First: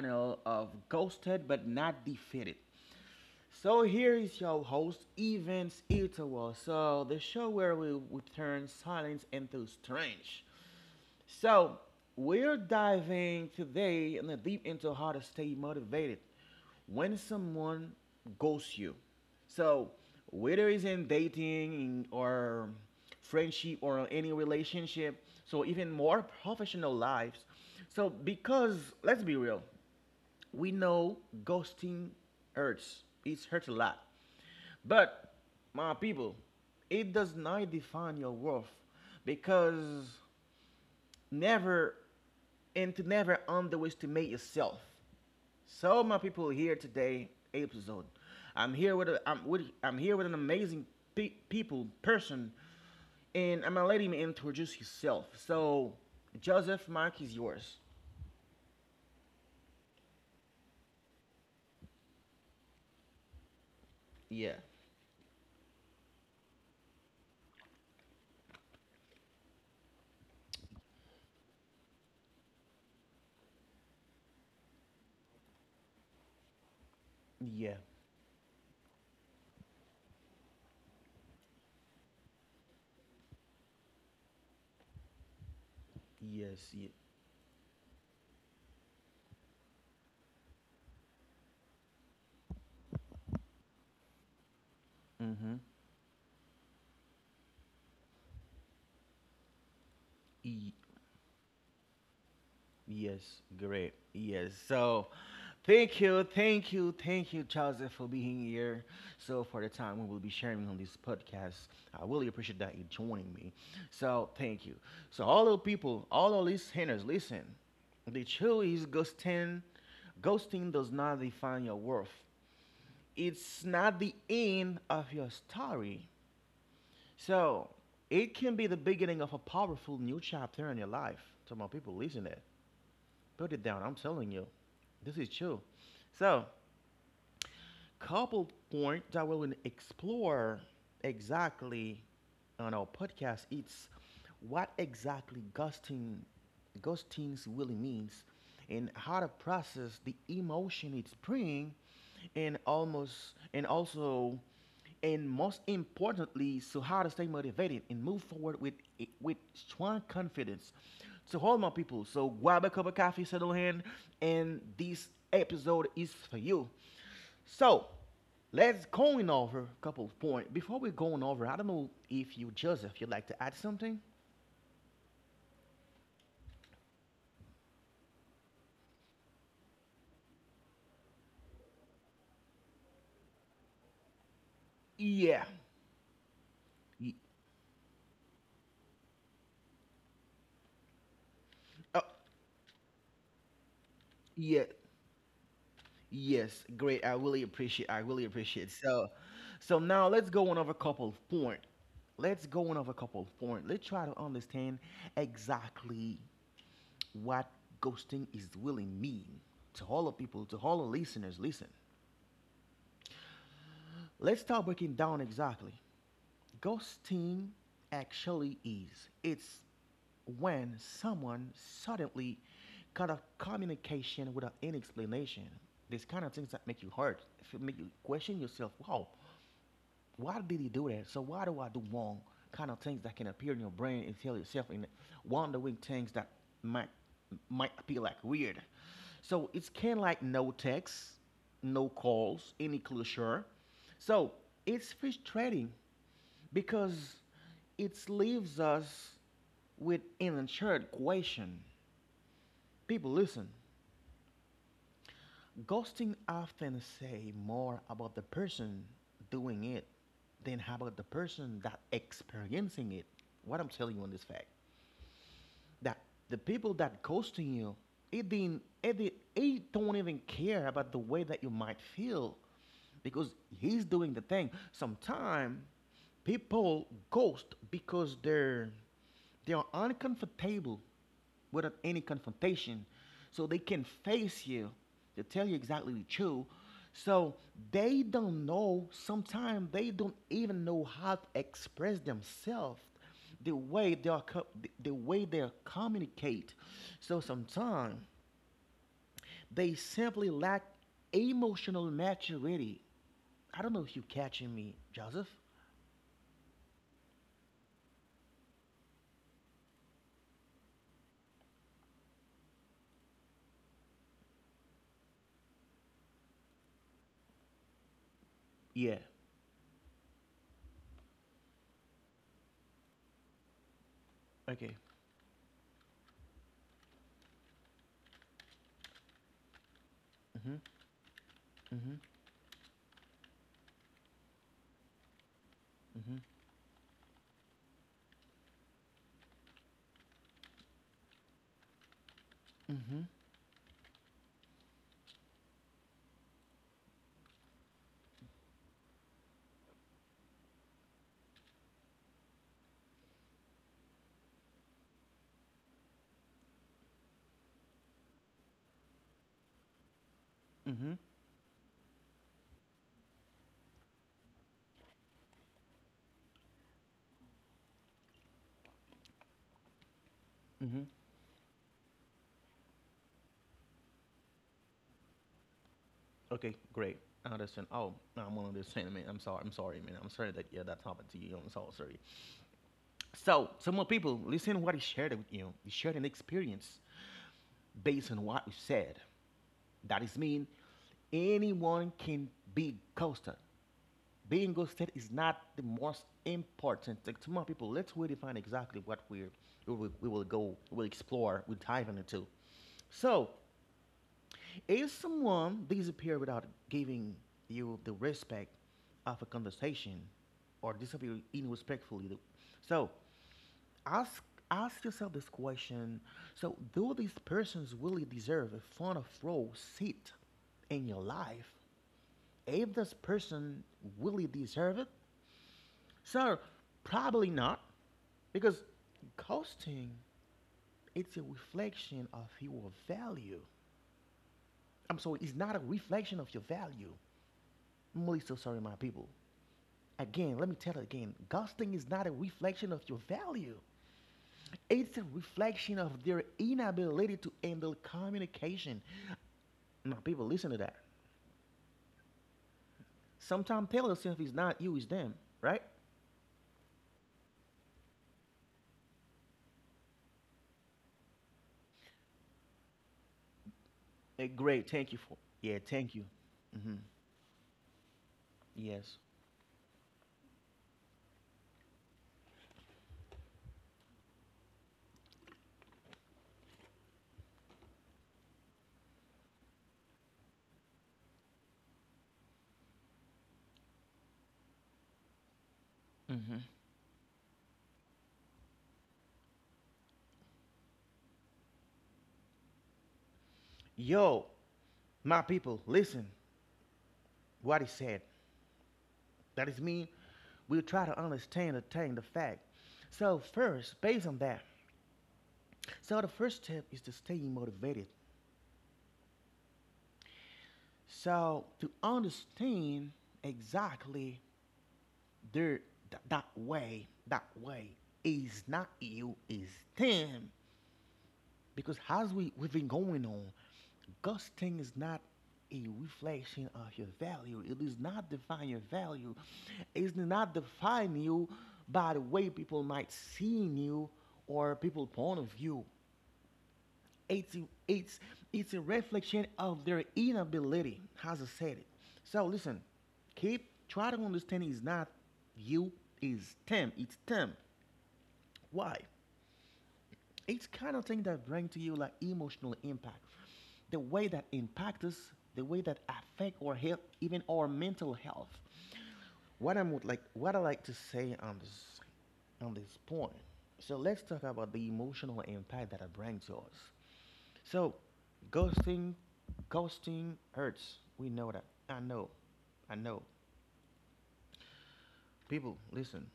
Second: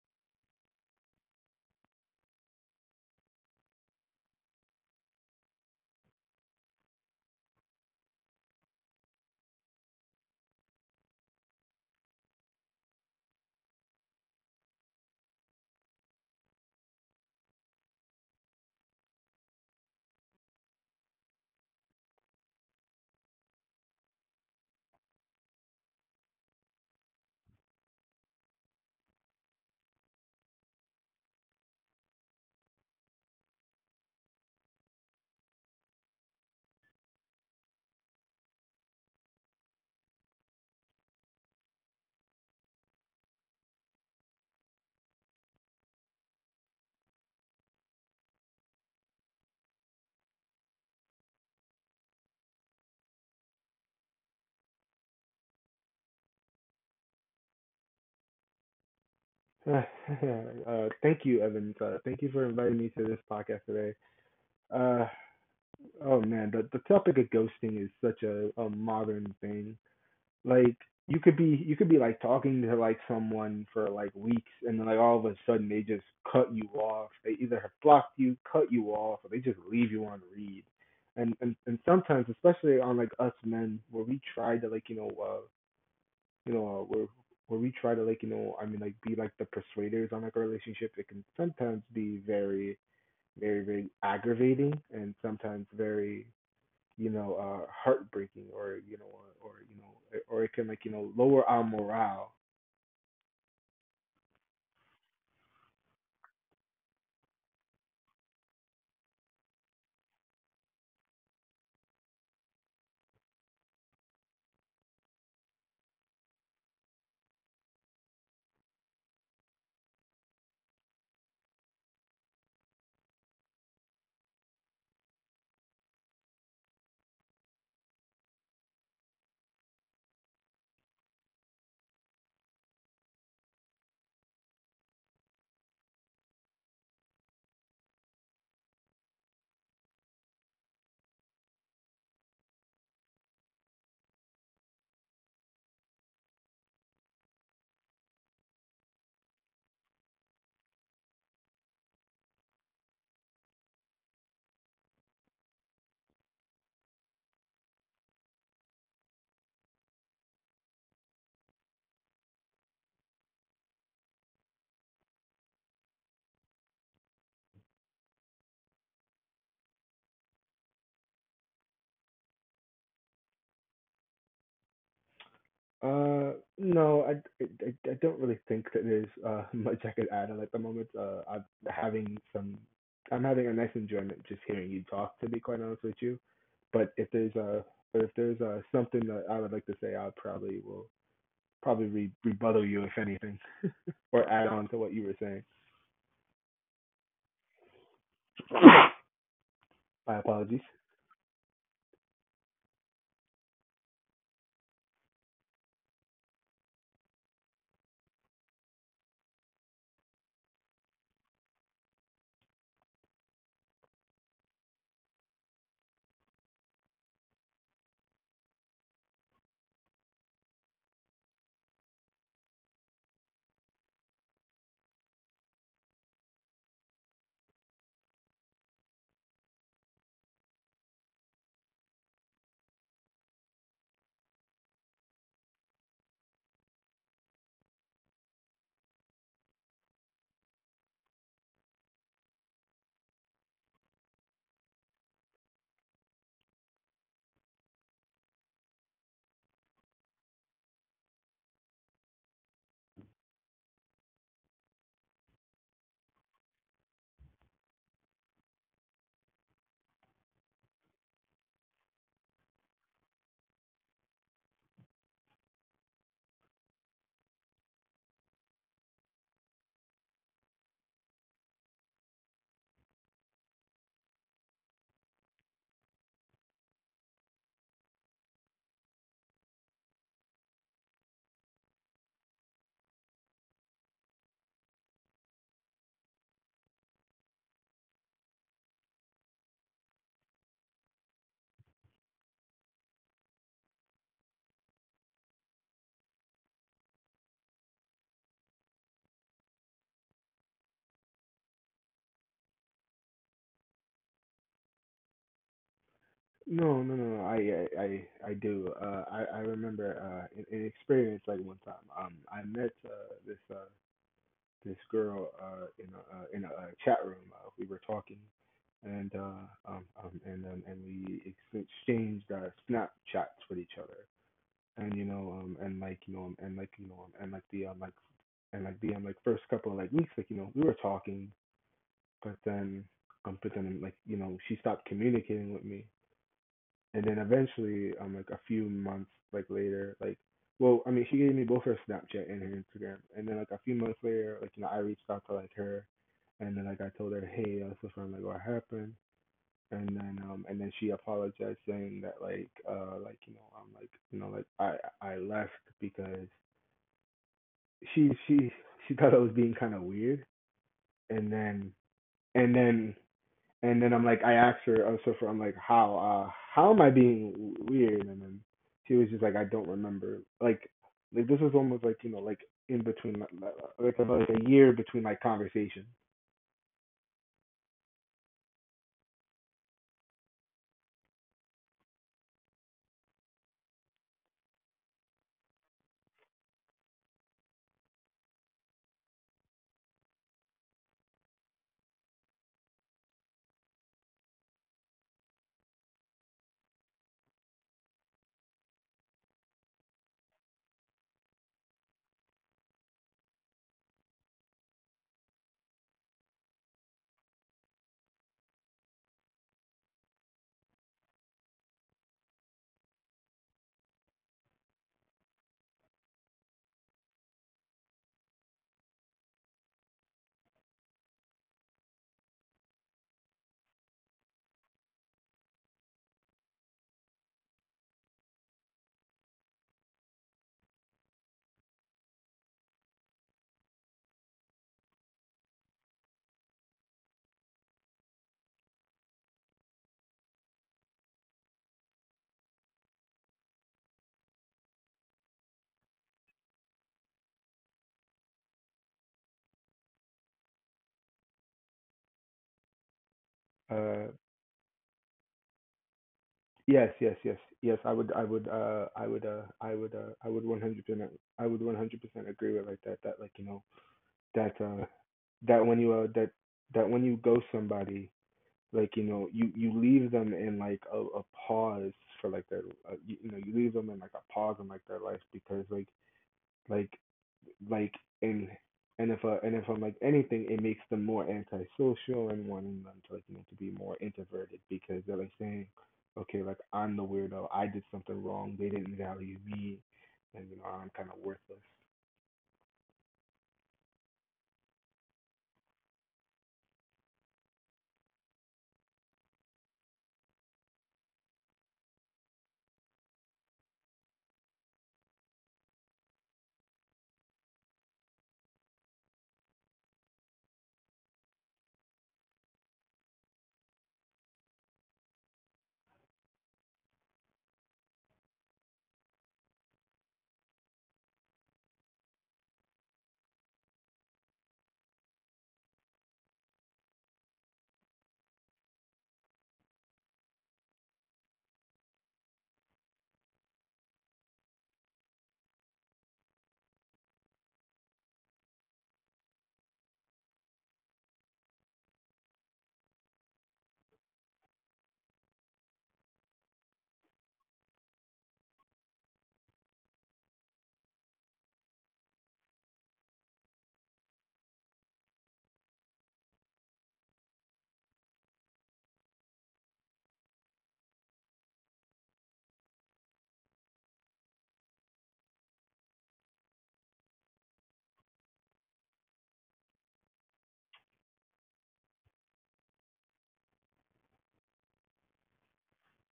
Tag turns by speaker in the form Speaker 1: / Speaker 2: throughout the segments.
Speaker 1: channel of Ghosted but Not Defeated. So here is your host, Evans Itawa. So the show where we turn silence into strength. So we're diving today in the deep into how to stay motivated when someone ghosts you. So whether it's in dating or friendship or any relationship, so even more professional lives. So because let's be real, we know ghosting hurts. It hurts a lot. But my people, it does not define your worth because never and to never underestimate yourself. So my people here today episode. I'm here with a I'm with I'm here with an amazing people person, and I'm gonna let him introduce himself. So Joseph, Mark is yours.
Speaker 2: thank you, Evans. Thank you for inviting me to this podcast today.
Speaker 1: Yeah,
Speaker 2: Uh, oh man, the topic of ghosting is such a modern thing. Like you could be like talking to like someone for like weeks, and then like all of a sudden they just cut you off. They either have
Speaker 1: yeah,
Speaker 2: blocked you, cut you off, or they just leave you on read. And sometimes, especially on like us men, where we try to like you know,
Speaker 1: yes,
Speaker 2: uh,
Speaker 1: yeah.
Speaker 2: where where we try to like, I mean, like be like the persuaders on like our relationship. It can sometimes be very, very, very aggravating, and
Speaker 1: Mm-hmm.
Speaker 2: sometimes very, heartbreaking, or or it can
Speaker 1: E
Speaker 2: like, lower our morale.
Speaker 1: Yes, great. Yes. So thank you, thank you, thank you, Joseph, for being here. So for the time we will be sharing on this podcast, I really appreciate that you joining me. So thank you. So all the people, all of listeners, listen. The truth is ghosting does not define your worth. It's not the end of your story. So it can be the beginning of a powerful new chapter in your life. To my people, listen it. Put it down. I'm telling you, this is true. So, couple point that we will explore exactly on our podcast. It's what exactly ghosting really means, and how to process the emotion it brings, and almost and also, and most importantly, so how to stay motivated and move forward with strong confidence. So hold my people. So grab a cup of coffee, settle in, and this episode is for you. So let's going over a couple of points. Before we going over, I don't know if you, Joseph, you'd like to add something?
Speaker 2: Uh, no, I don't really think that there's much I could add on at the moment. I'm having a nice enjoyment just hearing you talk, to be
Speaker 1: Yeah.
Speaker 2: quite honest with you. But if
Speaker 1: Ye-
Speaker 2: there's uh but if there's something that I would like to say, I probably will probably
Speaker 1: Oh,
Speaker 2: rebuttal you if anything, or add
Speaker 1: yeah.
Speaker 2: on to what you were saying.
Speaker 1: Yes. Great. I really appreciate. I really appreciate. So, so now
Speaker 2: My
Speaker 1: let's go on
Speaker 2: apologies.
Speaker 1: over a couple of points. Let's go on over a couple of points. Let's try to understand exactly what ghosting is really mean to all the people, to all the listeners. Listen. Let's start breaking down exactly. Ghosting actually is. It's when someone suddenly cut off communication without any explanation. These kind of things that make you hurt, if it make you question yourself. Wow, why did he do that? So why do I do wrong kind of things that can appear in your brain and tell yourself in wondering things that might might appear like weird. So it's kind of like no texts, no calls, any closure. So it's frustrating because it leaves us with an unanswered question. People listen. Ghosting often say more about the person doing it than about the person that experiencing it. What I'm telling you on this fact that the people that ghosting you, it didn't, it, did, it don't even care about the way that you might feel because he's doing the thing. Sometimes people ghost because they are uncomfortable without any confrontation so they can face you to tell you exactly the truth. So they don't know, sometimes they don't even know how to express themselves, the way they are the way they communicate. So sometimes they simply lack emotional maturity. I don't know if you catching me, Joseph.
Speaker 2: No, no, no, no. I do. I remember an experience like one time. I met this girl in a chat room. We were talking,
Speaker 1: Yeah.
Speaker 2: and we exchanged Snapchats with each other.
Speaker 1: Okay.
Speaker 2: And and like the like and like the like first couple of like weeks, like
Speaker 1: mhm
Speaker 2: we were talking,
Speaker 1: mhm
Speaker 2: but then she stopped communicating with me,
Speaker 1: mhm
Speaker 2: and then eventually, like a few months like later, well, I mean, she gave me both her Snapchat and her Instagram,
Speaker 1: mhm
Speaker 2: and then like a few months later, like I reached out to like her, and then like I told her, hey, so I'm like what happened, and then and then she apologized saying that like I'm like you know, like I left because she she she thought I was being kind of weird,
Speaker 1: mhm
Speaker 2: and and then then I'm like, I asked her, I'm like, how am I being weird? And then she was just like, I don't remember. Like,
Speaker 1: mhm
Speaker 2: this is almost like like in between, like, about, like a year between like conversation.
Speaker 1: Okay, great. I understand. Oh, no, I'm gonna understand, man. I'm sorry. I'm sorry, man. I'm sorry that yeah, that happened to you. I'm so sorry. So, some more people listen what he shared with you. He shared an experience based on what we said. That is mean anyone can be ghosted. Being ghosted is not the most important thing. To more people, let's redefine exactly what we're, we will go, we'll explore, we'll dive into. So, if someone disappears without giving you the respect of a conversation or disappear irrespectfully, so ask ask yourself this question. So, do these persons really deserve a front of row seat in your life? If this person really deserve it, sir, probably not, because ghosting it's a reflection of your value. I'm sorry, it's not a reflection of your value. I'm really so sorry, my people. Again, let me tell it again. Ghosting is not a reflection of your value. It's a reflection of their inability to handle communication. My people, listen to that. Sometimes tell
Speaker 2: Uh,
Speaker 1: yourself it's not you, it's them, right?
Speaker 2: yes, yes, yes, yes. I would 100% agree with like that. That like that
Speaker 1: Great, thank
Speaker 2: uh,
Speaker 1: you for. Yeah,
Speaker 2: that when
Speaker 1: thank
Speaker 2: you
Speaker 1: you.
Speaker 2: uh, that
Speaker 1: Hmm.
Speaker 2: that when you ghost somebody,
Speaker 1: Yes.
Speaker 2: like you leave them in like a pause for like their you leave them in like a pause in like their life because like like and and if and if I'm like anything it makes them more antisocial and wanting them to like to be more introverted because they're like saying,
Speaker 1: Hmm.
Speaker 2: okay, like I'm the weirdo, I did something wrong, they didn't value me, and I'm kind of worthless.
Speaker 1: Yo, my people, listen what he said. That is mean we'll try to understand the thing, the fact. So first, based on that, so the first step is to stay motivated. So to understand exactly their that way, that way is not you, is them. Because as we've been going on, ghosting is not a reflection of your value. It does not define your value. It does not define you by the way people might see you or people's point of view. It's, it's, it's a reflection of their inability, as I said it. So listen, keep try to understand it's not you, it's them. It's them. Why? It's kind of thing that bring to you like emotional impact. The way that impact us, the way that affect or help even our mental health. What I'm would like what I like to say on this point. So let's talk about the emotional impact that it brings to us. So ghosting ghosting hurts. We know that. I know. I know. People, listen.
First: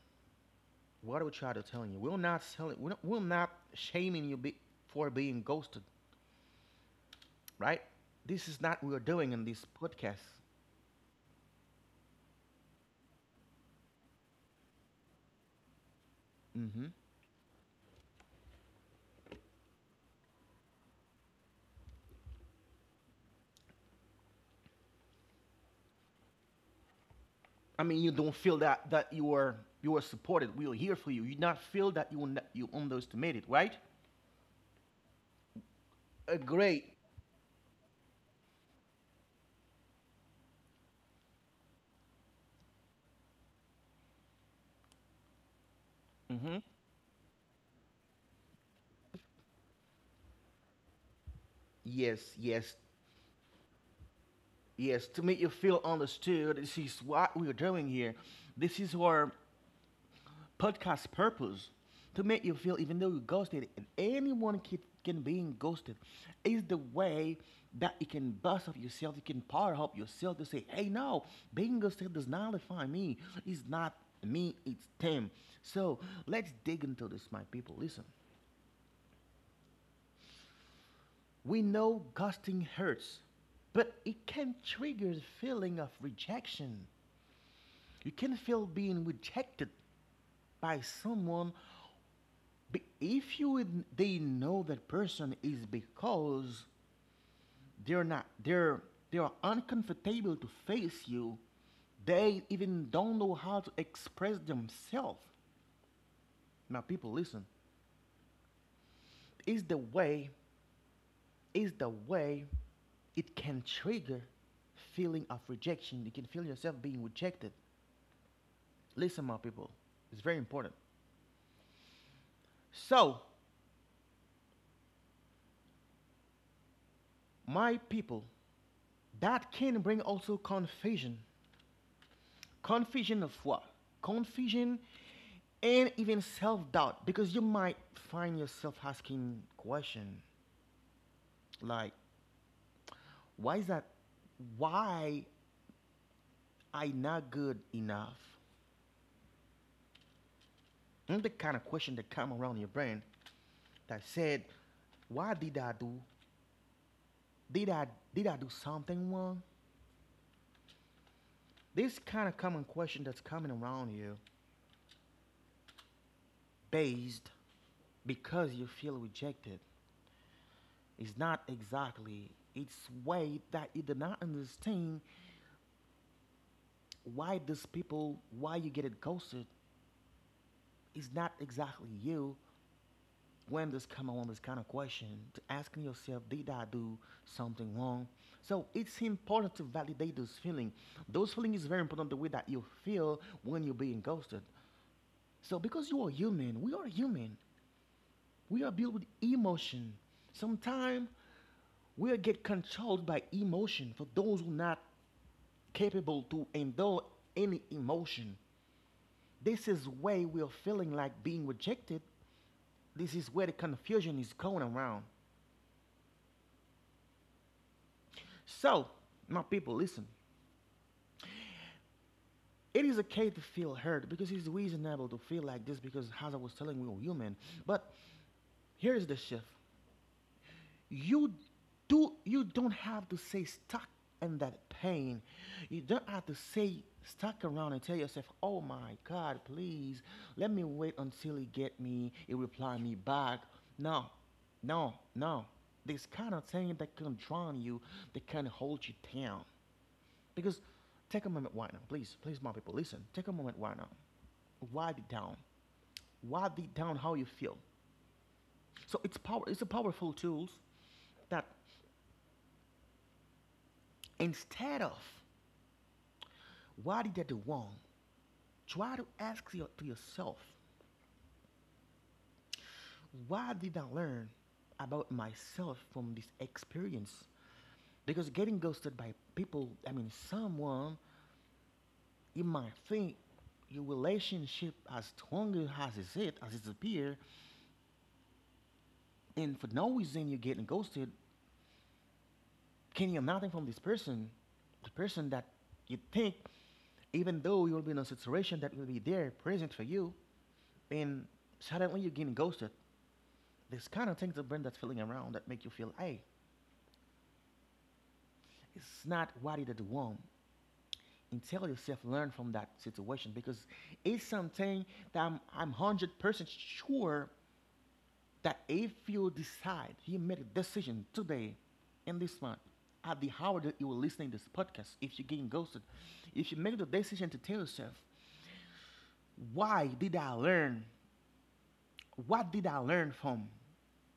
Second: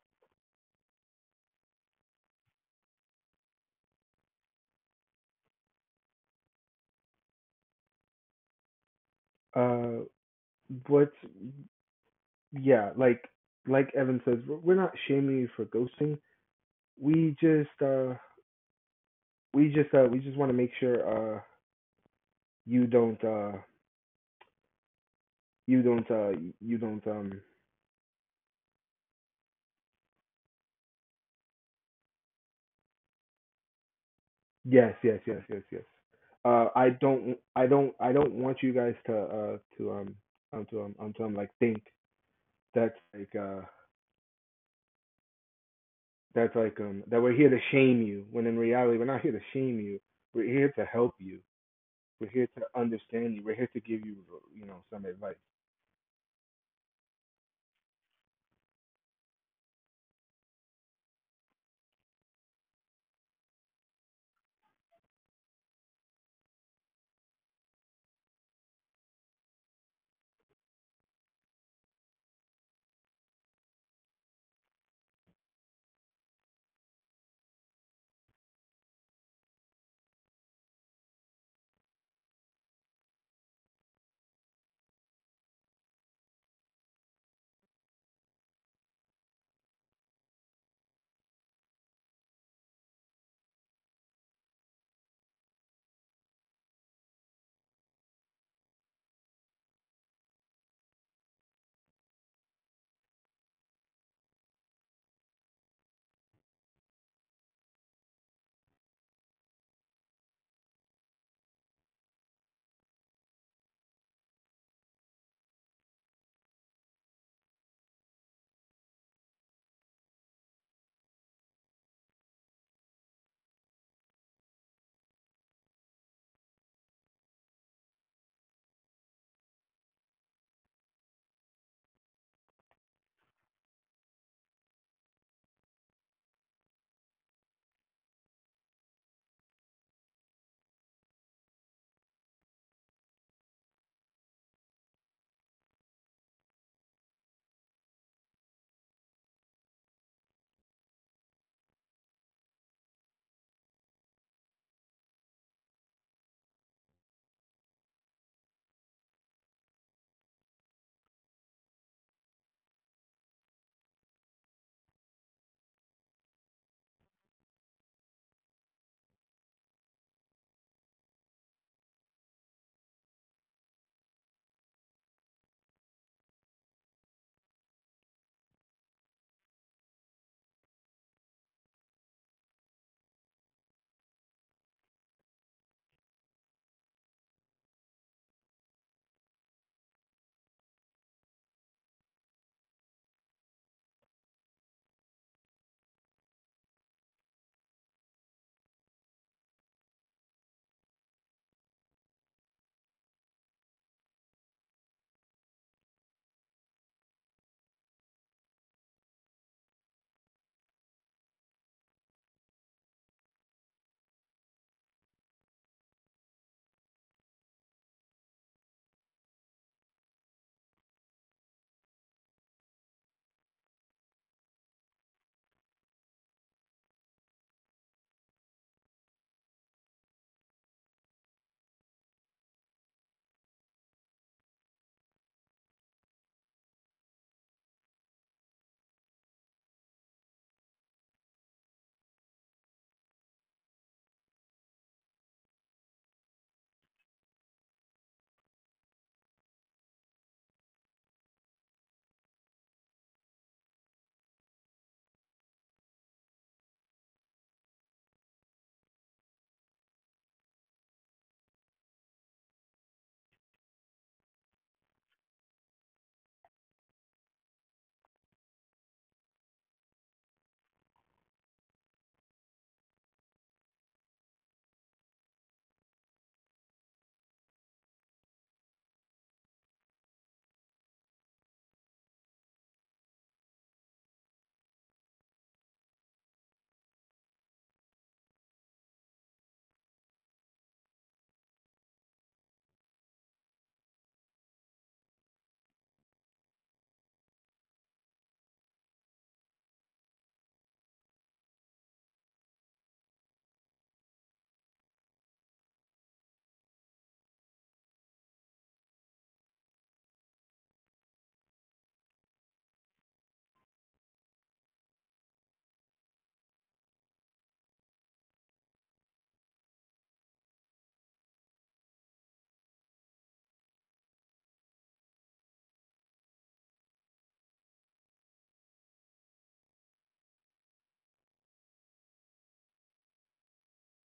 Speaker 1: What we try to tell you, we're not selling. We're not shaming you for being ghosted, right? This is not what we're doing in this
Speaker 2: uh
Speaker 1: podcast.
Speaker 2: but yeah, like Evan says we're not shaming you for ghosting.
Speaker 1: Hmm.
Speaker 2: we just uh we just want to make sure you don't uh you don't uh you don't
Speaker 1: I mean, you don't feel that you are supported. We are here for you. You not feel that you you underestimated, right?
Speaker 2: yes, yes, yes, yes, yes.
Speaker 1: Great.
Speaker 2: I don't want you guys to think that's like uh
Speaker 1: Hmm.
Speaker 2: that's like that we're here to shame you when in reality we're not here to shame you, we're here to help you,
Speaker 1: Yes,
Speaker 2: we're here to
Speaker 1: yes,
Speaker 2: understand you, we're here to give you you know some
Speaker 1: yes. To
Speaker 2: advice.
Speaker 1: make you feel understood, this is what we're doing here. This is our podcast purpose to make you feel even though you ghosted and anyone can being ghosted is the way that you can bust up yourself. You can power up yourself to say, hey, no, being ghosted does not define me. It's not me, it's them. So let's dig into this, my people. Listen, we know ghosting hurts, but it can trigger the feeling of rejection. You can feel being rejected by someone. If you they know that person is because they're not they're they are uncomfortable to face you. They even don't know how to express themselves. Now people listen. Is the way, is the way it can trigger feeling of rejection. You can feel yourself being rejected. Listen my people, it's very important. So my people, that can bring also confusion. Confusion of what? Confusion and even self-doubt, because you might find yourself asking question like, why is that? Why I not good enough? And the kind of question that come around your brain that said, why did I do, did i did I do something wrong? This kind of common question that's coming around you based because you feel rejected. It's not exactly. It's way that you do not understand why these people, why you get it ghosted. It's not exactly you. When this come on this kind of question, to asking yourself, did I do something wrong? So it's important to validate those feeling. Those feeling is very important. The way that you feel when you're being ghosted. So because you are human, we are human. We are built with emotion. Sometimes we get controlled by emotion. For those who not capable to endure any emotion. This is where we are feeling like being rejected. This is where the confusion is going around. So, my people, listen. It is okay to feel hurt because it's reasonable to feel like this because, as I was telling, we are human. But here is the shift. you you don't have to stay stuck in that pain. You don't have to stay stuck around and tell yourself, oh my god, please let me wait until he get me, he reply me back. No no no This kind of thing that can drown you, that can hold you down. Because take a moment right now. Please please my people listen, take a moment right now. Write it down. Write it down how you feel. So it's power it's a powerful tools that instead of, why did I do wrong? Try to ask to yourself, why did I learn about myself from this experience? Because getting ghosted by people, I mean, someone, you might think your relationship as strong as is it, is, as it's appear, and for no reason you're getting ghosted, can you nothing from this person, the person that you think, even though you'll be in a situation that will be there, present for you, and suddenly you're getting ghosted. This kind of things that bring that feeling around that make you feel, hey, it's not what it want. And tell yourself, learn from that situation because it's something that I'm 100% sure that if you decide, you made a decision today in this month, at the hour that you are listening to this podcast, if you're getting ghosted, if you make the decision to tell yourself, why did I learn? What did I learn from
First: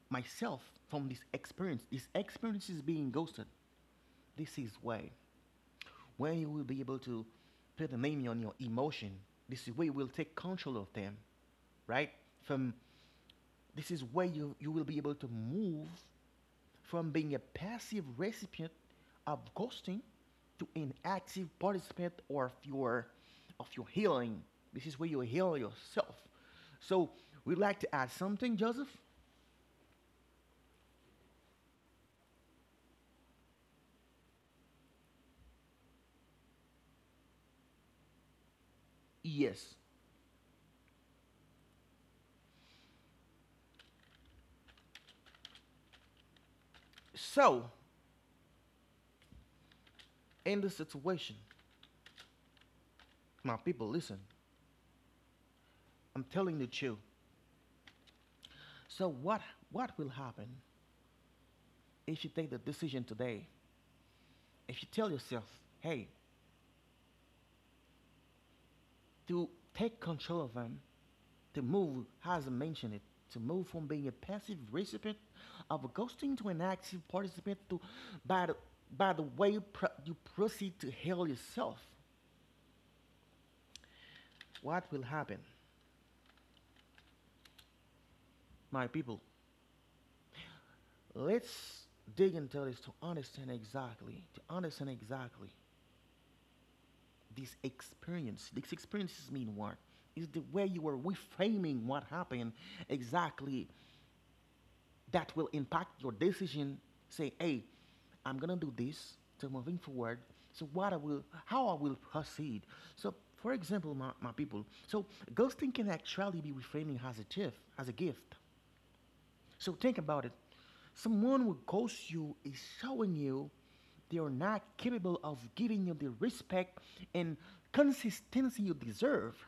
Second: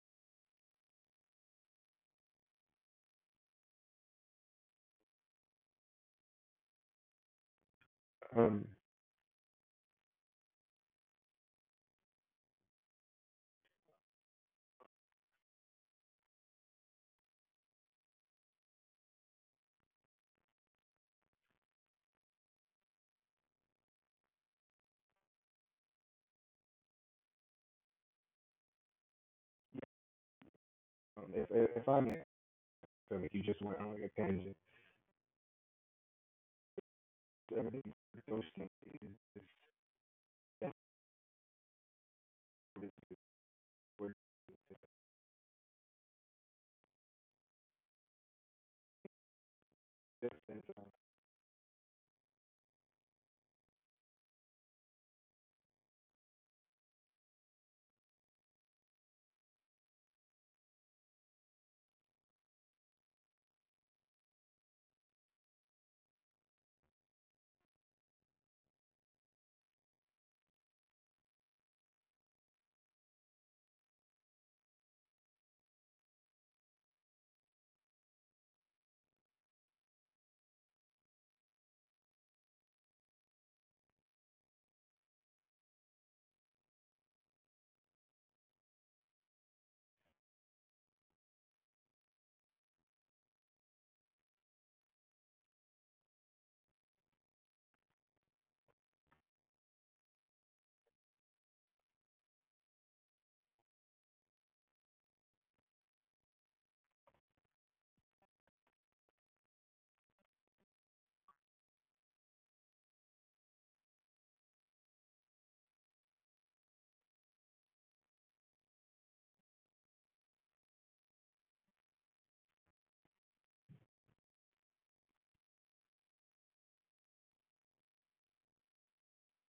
Speaker 1: myself from this experience? This experience is being ghosted. This is why. When you will be able to put a name on your
Speaker 2: um
Speaker 1: emotion, this is where you will take control of them, right? From This is where you will be able to move from being a passive recipient of ghosting to an active participant or of your healing. This is where you heal yourself. So we'd like to add something, Joseph?
Speaker 2: if I may, so if you just went on like a tangent, everything
Speaker 1: Yes.
Speaker 2: we're —
Speaker 1: So in this situation, my people listen, I'm telling the truth. So what will happen if you take the decision today? If you tell yourself, hey, to take control of them, to move, as I mentioned it, to move from being a passive recipient of a ghosting to an active participant to, by, the, by the way you, you proceed to heal yourself. What will happen? My people, let's dig into this to understand exactly this experience. These experiences mean what? Is the way you are reframing what happened exactly that will impact your decision. Say, hey, I'm gonna do this to moving forward. So what I will, how I will proceed. So, for example, my people. So ghosting can actually be reframing as a gift, as a gift. So think about it. Someone who ghosts you is showing you they are not capable of giving you the respect and consistency you deserve.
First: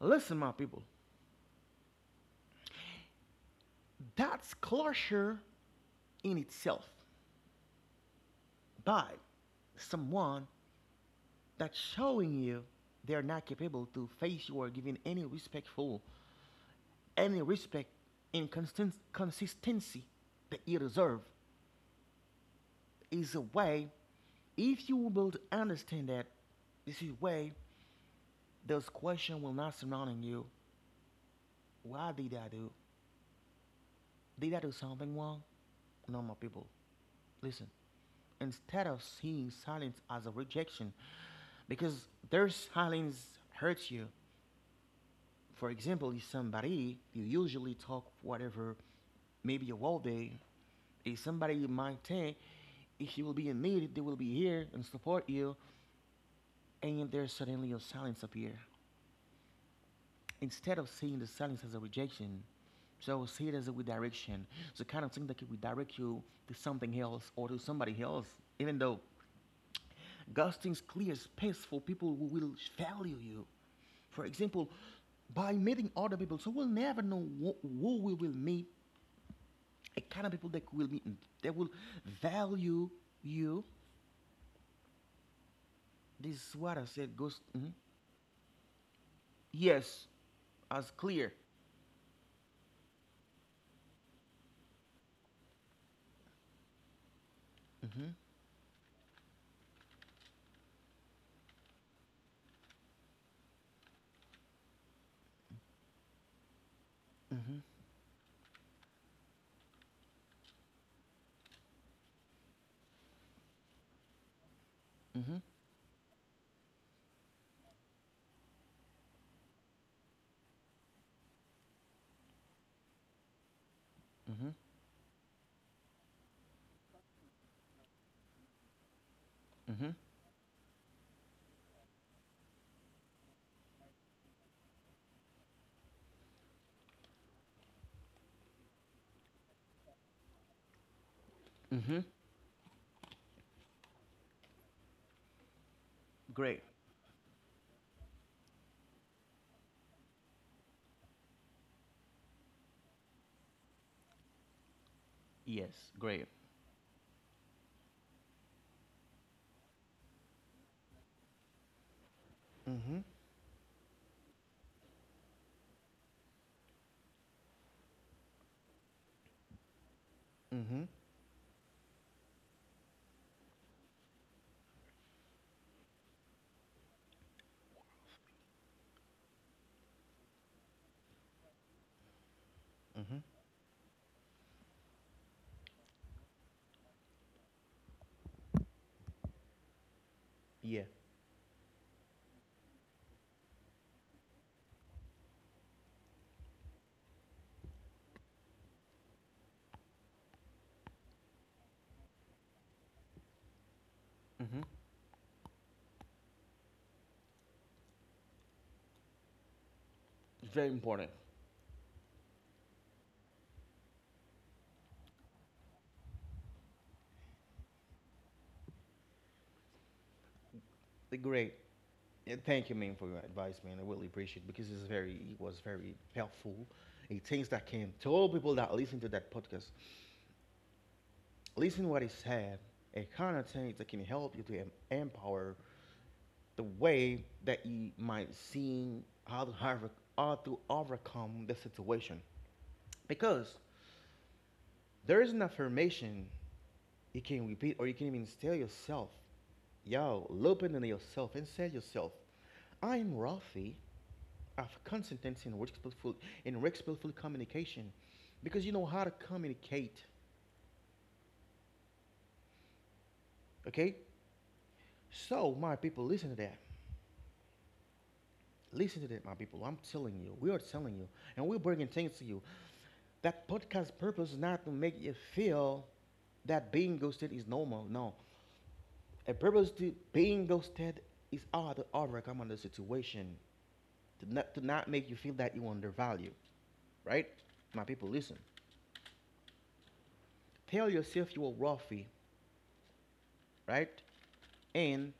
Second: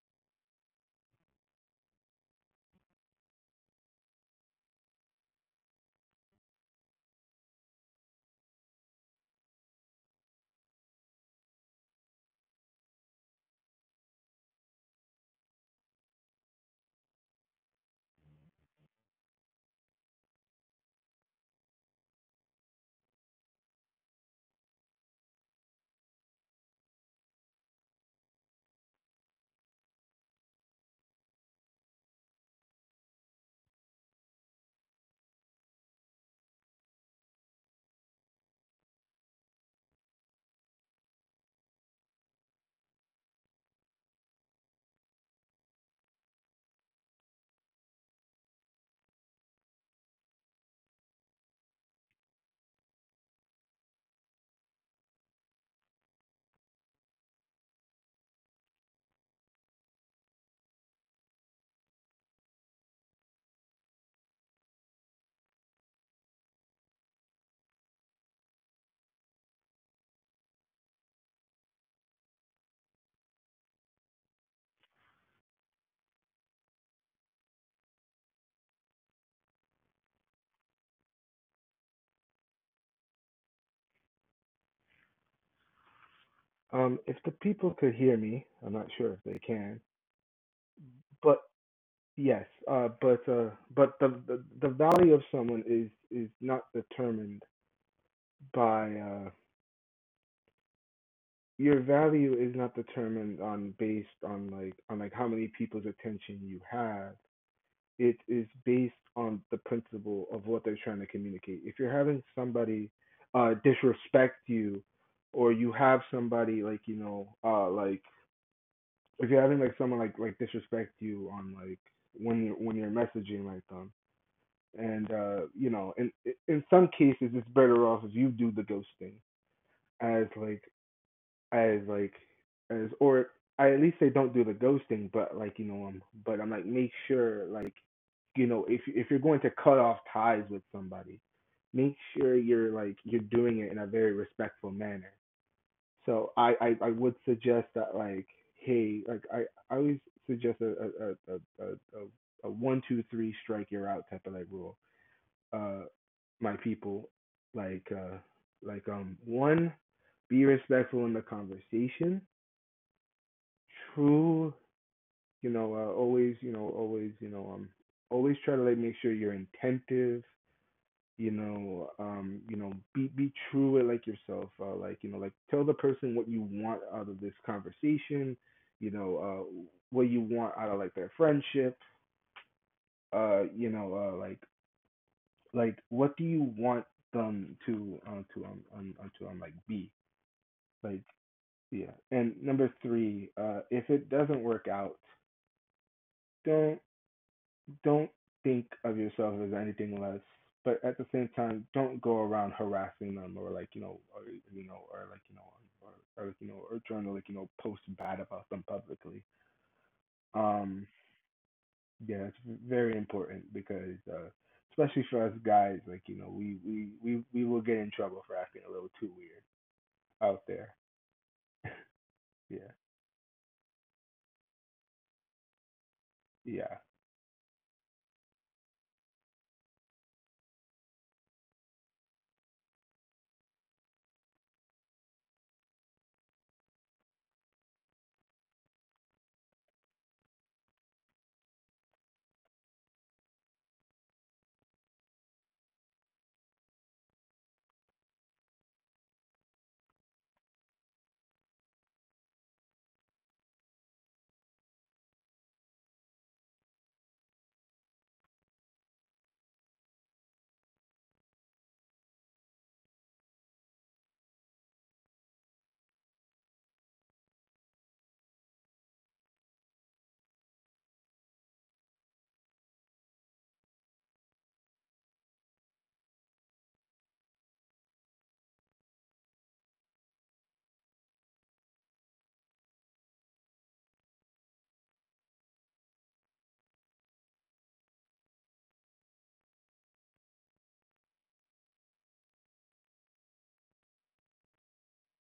Speaker 1: Listen, my people, that's closure in itself. By someone that's showing you they're not capable to face you or giving any respectful, any respect and consistency that you deserve is a way. If you will understand that, this is way those question will not surrounding you. Why did I do? Did I do something wrong? No, my people. Listen. Instead of seeing silence as a rejection, because their silence hurts you for example, is somebody you usually talk whatever, maybe a whole day, is somebody you might think if you will be in need, they will be here and support you, and there's suddenly a silence appear. Instead of seeing the silence as a rejection, so see it as a redirection. So kind of thing that could redirect you to something else or to somebody else, even though God things clear space for people who will value you. For example, by meeting other people, so we'll never know who we will meet, a kind of people that will meet, that will value you. This is what I said.
Speaker 2: If the
Speaker 1: Goes mhm.
Speaker 2: people could hear me, I'm not sure if they can,
Speaker 1: Yes, as clear.
Speaker 2: but yes, but the value of someone is not determined
Speaker 1: Mm-hmm.
Speaker 2: by your value is not determined on based on like how many people's attention you have. It is based on the principle of what they're trying to communicate. If you're having somebody disrespect you,
Speaker 1: Mm-hmm,
Speaker 2: or you have somebody like like if you're having like someone like disrespect you on like when you're messaging like them,
Speaker 1: mm-hmm,
Speaker 2: and in some cases it's better off if you do the ghosting.
Speaker 1: mm-hmm,
Speaker 2: As like as like as or I at least say don't do the ghosting, but like but I'm like make sure like if you're going to cut off ties with somebody, make
Speaker 1: mm-hmm.
Speaker 2: sure you're doing it in a very respectful manner. So
Speaker 1: Great.
Speaker 2: I would suggest that like, hey, like I always suggest a, a, a one, two, three strike you're out type of like rule. Uh
Speaker 1: Yes. Great.
Speaker 2: my people. Like, one, be respectful in the conversation.
Speaker 1: Mm-hmm.
Speaker 2: True, always, always try to like make sure you're attentive.
Speaker 1: Mm-hmm,
Speaker 2: Be true with like yourself, like like tell the person what you want out of this conversation. you know uh what you want out of like their friendship.
Speaker 1: mm-hmm.
Speaker 2: uh you know uh like what do you want them to be
Speaker 1: Yeah.
Speaker 2: like. Yeah, and number three, if it doesn't work out, don't don't think of yourself as anything less, but at the same time, don't go around harassing them
Speaker 1: Mm-hmm.
Speaker 2: you know, or like you know, or trying to like post bad about them publicly.
Speaker 1: It's very
Speaker 2: Um,
Speaker 1: important.
Speaker 2: yeah, it's very important because, especially for us guys, like we will get in trouble for acting a little too weird out there.
Speaker 1: The great. Yeah, thank
Speaker 2: Yeah,
Speaker 1: you, man, for your advice, man. I really appreciate it because it's very, it was very helpful.
Speaker 2: yeah.
Speaker 1: It things that can to all people that listen to that podcast, listen what he said. It kind of things that can help you to empower the way that you might see how to, have, how to overcome the situation because there is an affirmation you can repeat or you can even tell yourself. Yo, loop into yourself and say yourself, I'm Rafi of consistency and respectful in respectful communication because you know how to communicate. Okay? So my people, listen to that. Listen to that, my people. I'm telling you, we are telling you, and we're bringing things to you. That podcast purpose is not to make you feel that being ghosted is normal. No, a purpose to being ghosted is how to overcome the situation to not make you feel that you undervalue, right? My people, listen. Tell yourself you are worthy, right? And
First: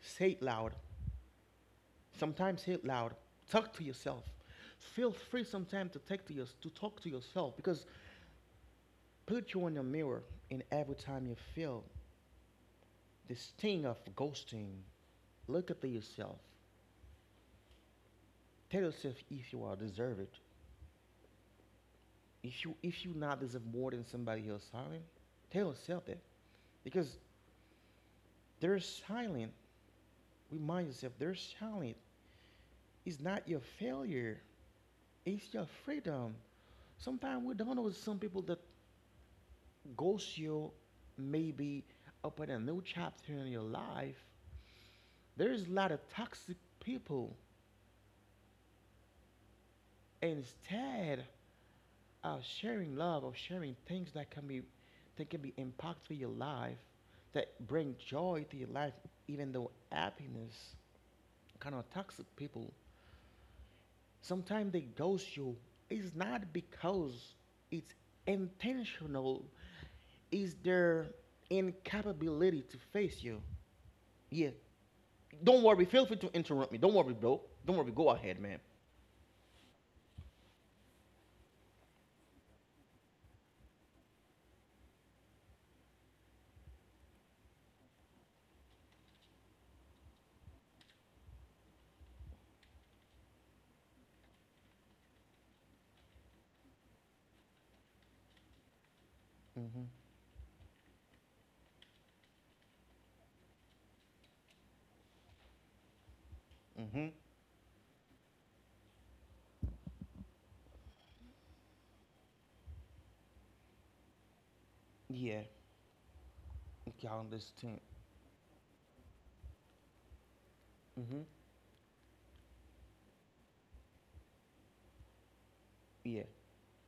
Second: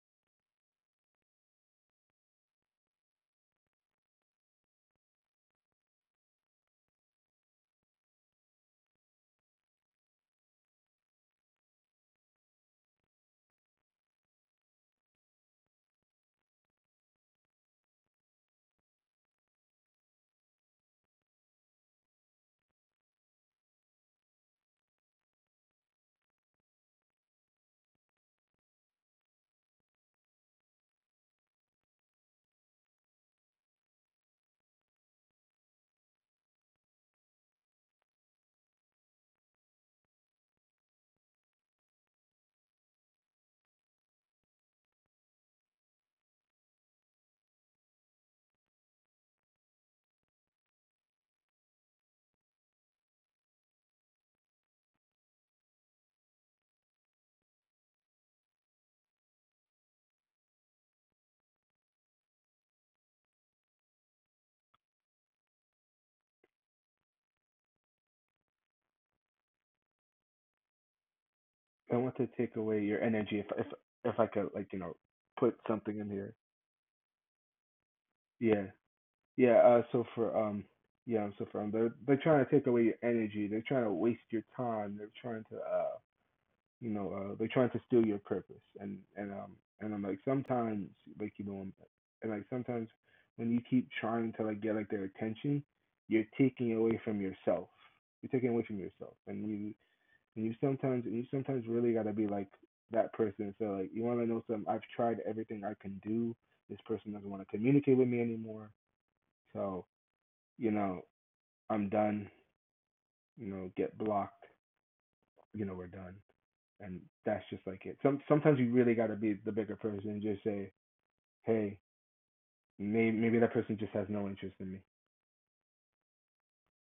Speaker 1: say it loud. Sometimes say it loud. Talk to yourself. Feel free sometimes to take to your, to talk to yourself because put you in your mirror and every time you feel this thing of ghosting, look at yourself. Tell yourself if you are deserve it. If you not deserve more than somebody else silent, tell yourself that because they're silent. Remind yourself they're silent. It's not your failure. It's your freedom. Sometimes we don't know some people that goes you maybe open a new chapter in your life. There's a lot of toxic people. Instead, of sharing love, of sharing things that can be impactful in your life, that bring joy to your life, even though happiness kind of toxic people. Sometimes they ghost you. It's not because it's intentional. It's their
Speaker 2: I want to take
Speaker 1: incapability to
Speaker 2: away your
Speaker 1: face
Speaker 2: energy
Speaker 1: you.
Speaker 2: if — if I could
Speaker 1: Yeah.
Speaker 2: like put
Speaker 1: Don't worry.
Speaker 2: something
Speaker 1: Feel
Speaker 2: in
Speaker 1: free
Speaker 2: here.
Speaker 1: to interrupt me. Don't worry, bro. Don't worry. Go ahead, man.
Speaker 2: Yeah. Yeah, so for yeah, so for they're trying to take away your energy. They're trying to waste your time. They're trying to steal your purpose. And I'm like sometimes, like you know, and like sometimes when you keep trying to like get like their attention, you're taking away from yourself. You're taking away from yourself,
Speaker 1: Mhm.
Speaker 2: and you sometimes really gotta be like that person. So like, you wanna know something? I've tried everything I can do. This person
Speaker 1: Mhm.
Speaker 2: doesn't want to communicate with me anymore. So you know, I'm done, get blocked,
Speaker 1: Yeah.
Speaker 2: we're done. And
Speaker 1: Okay, I
Speaker 2: that's just
Speaker 1: understand.
Speaker 2: like it. Sometimes you really gotta be the bigger person and just say,
Speaker 1: Mhm.
Speaker 2: hey, maybe that person just has no interest in me.
Speaker 1: Yeah.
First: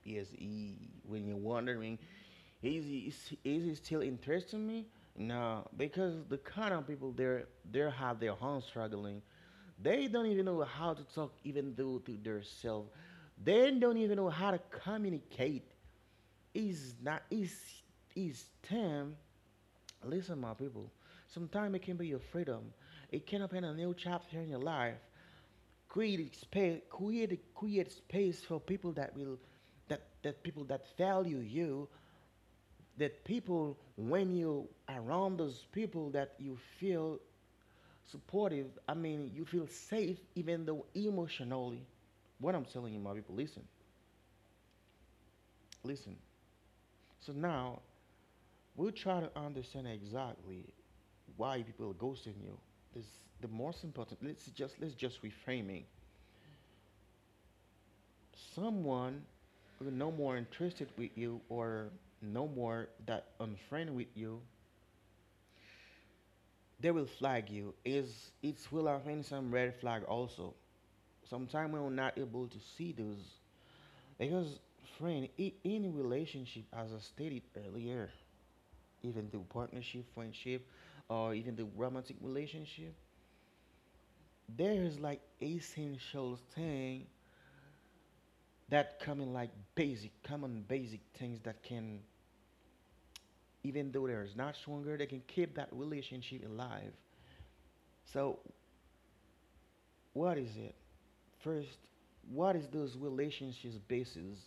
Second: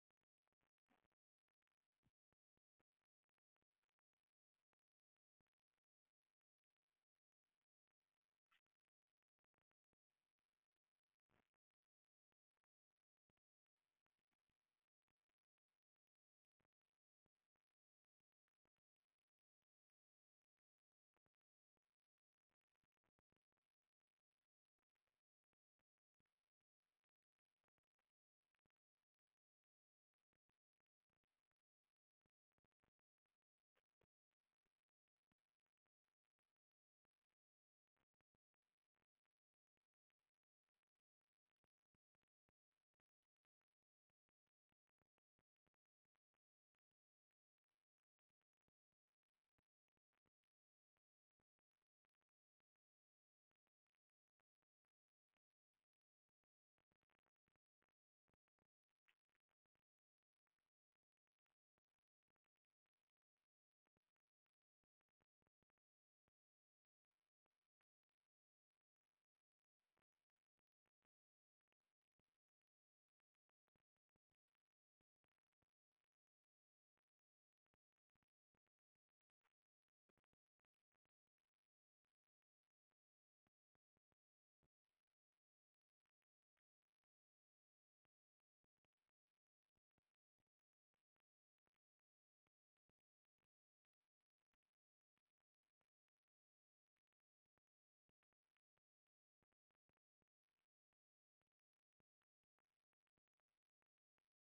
Speaker 1: Yes, he, when you're wondering, is he, is he still interested in me? No, because the kind of people there, they have their own struggling. They don't even know how to talk, even though to themselves. They don't even know how to communicate. Is not is is them Listen, my people, sometimes it can be your freedom. It can open a new chapter in your life. Create, create space for people that will, that people that value you, that people when you around those people that you feel supportive. I mean, you feel safe even though emotionally. What I'm telling you, my people, listen, listen. So now we'll try to understand exactly why people are ghosting you. This the most important. Let's just reframing. Someone who no more interested with you or no more that unfriend with you, they will flag you. Is it's will having some red flag also. Sometimes we're not able to see those because friend any relationship as I stated earlier, even the partnership, friendship, or even the romantic relationship, there's like essential thing that come in like basic, common basic things that can, even though there's not stronger, they can keep that relationship alive. So what is it? First, what is those relationships basis?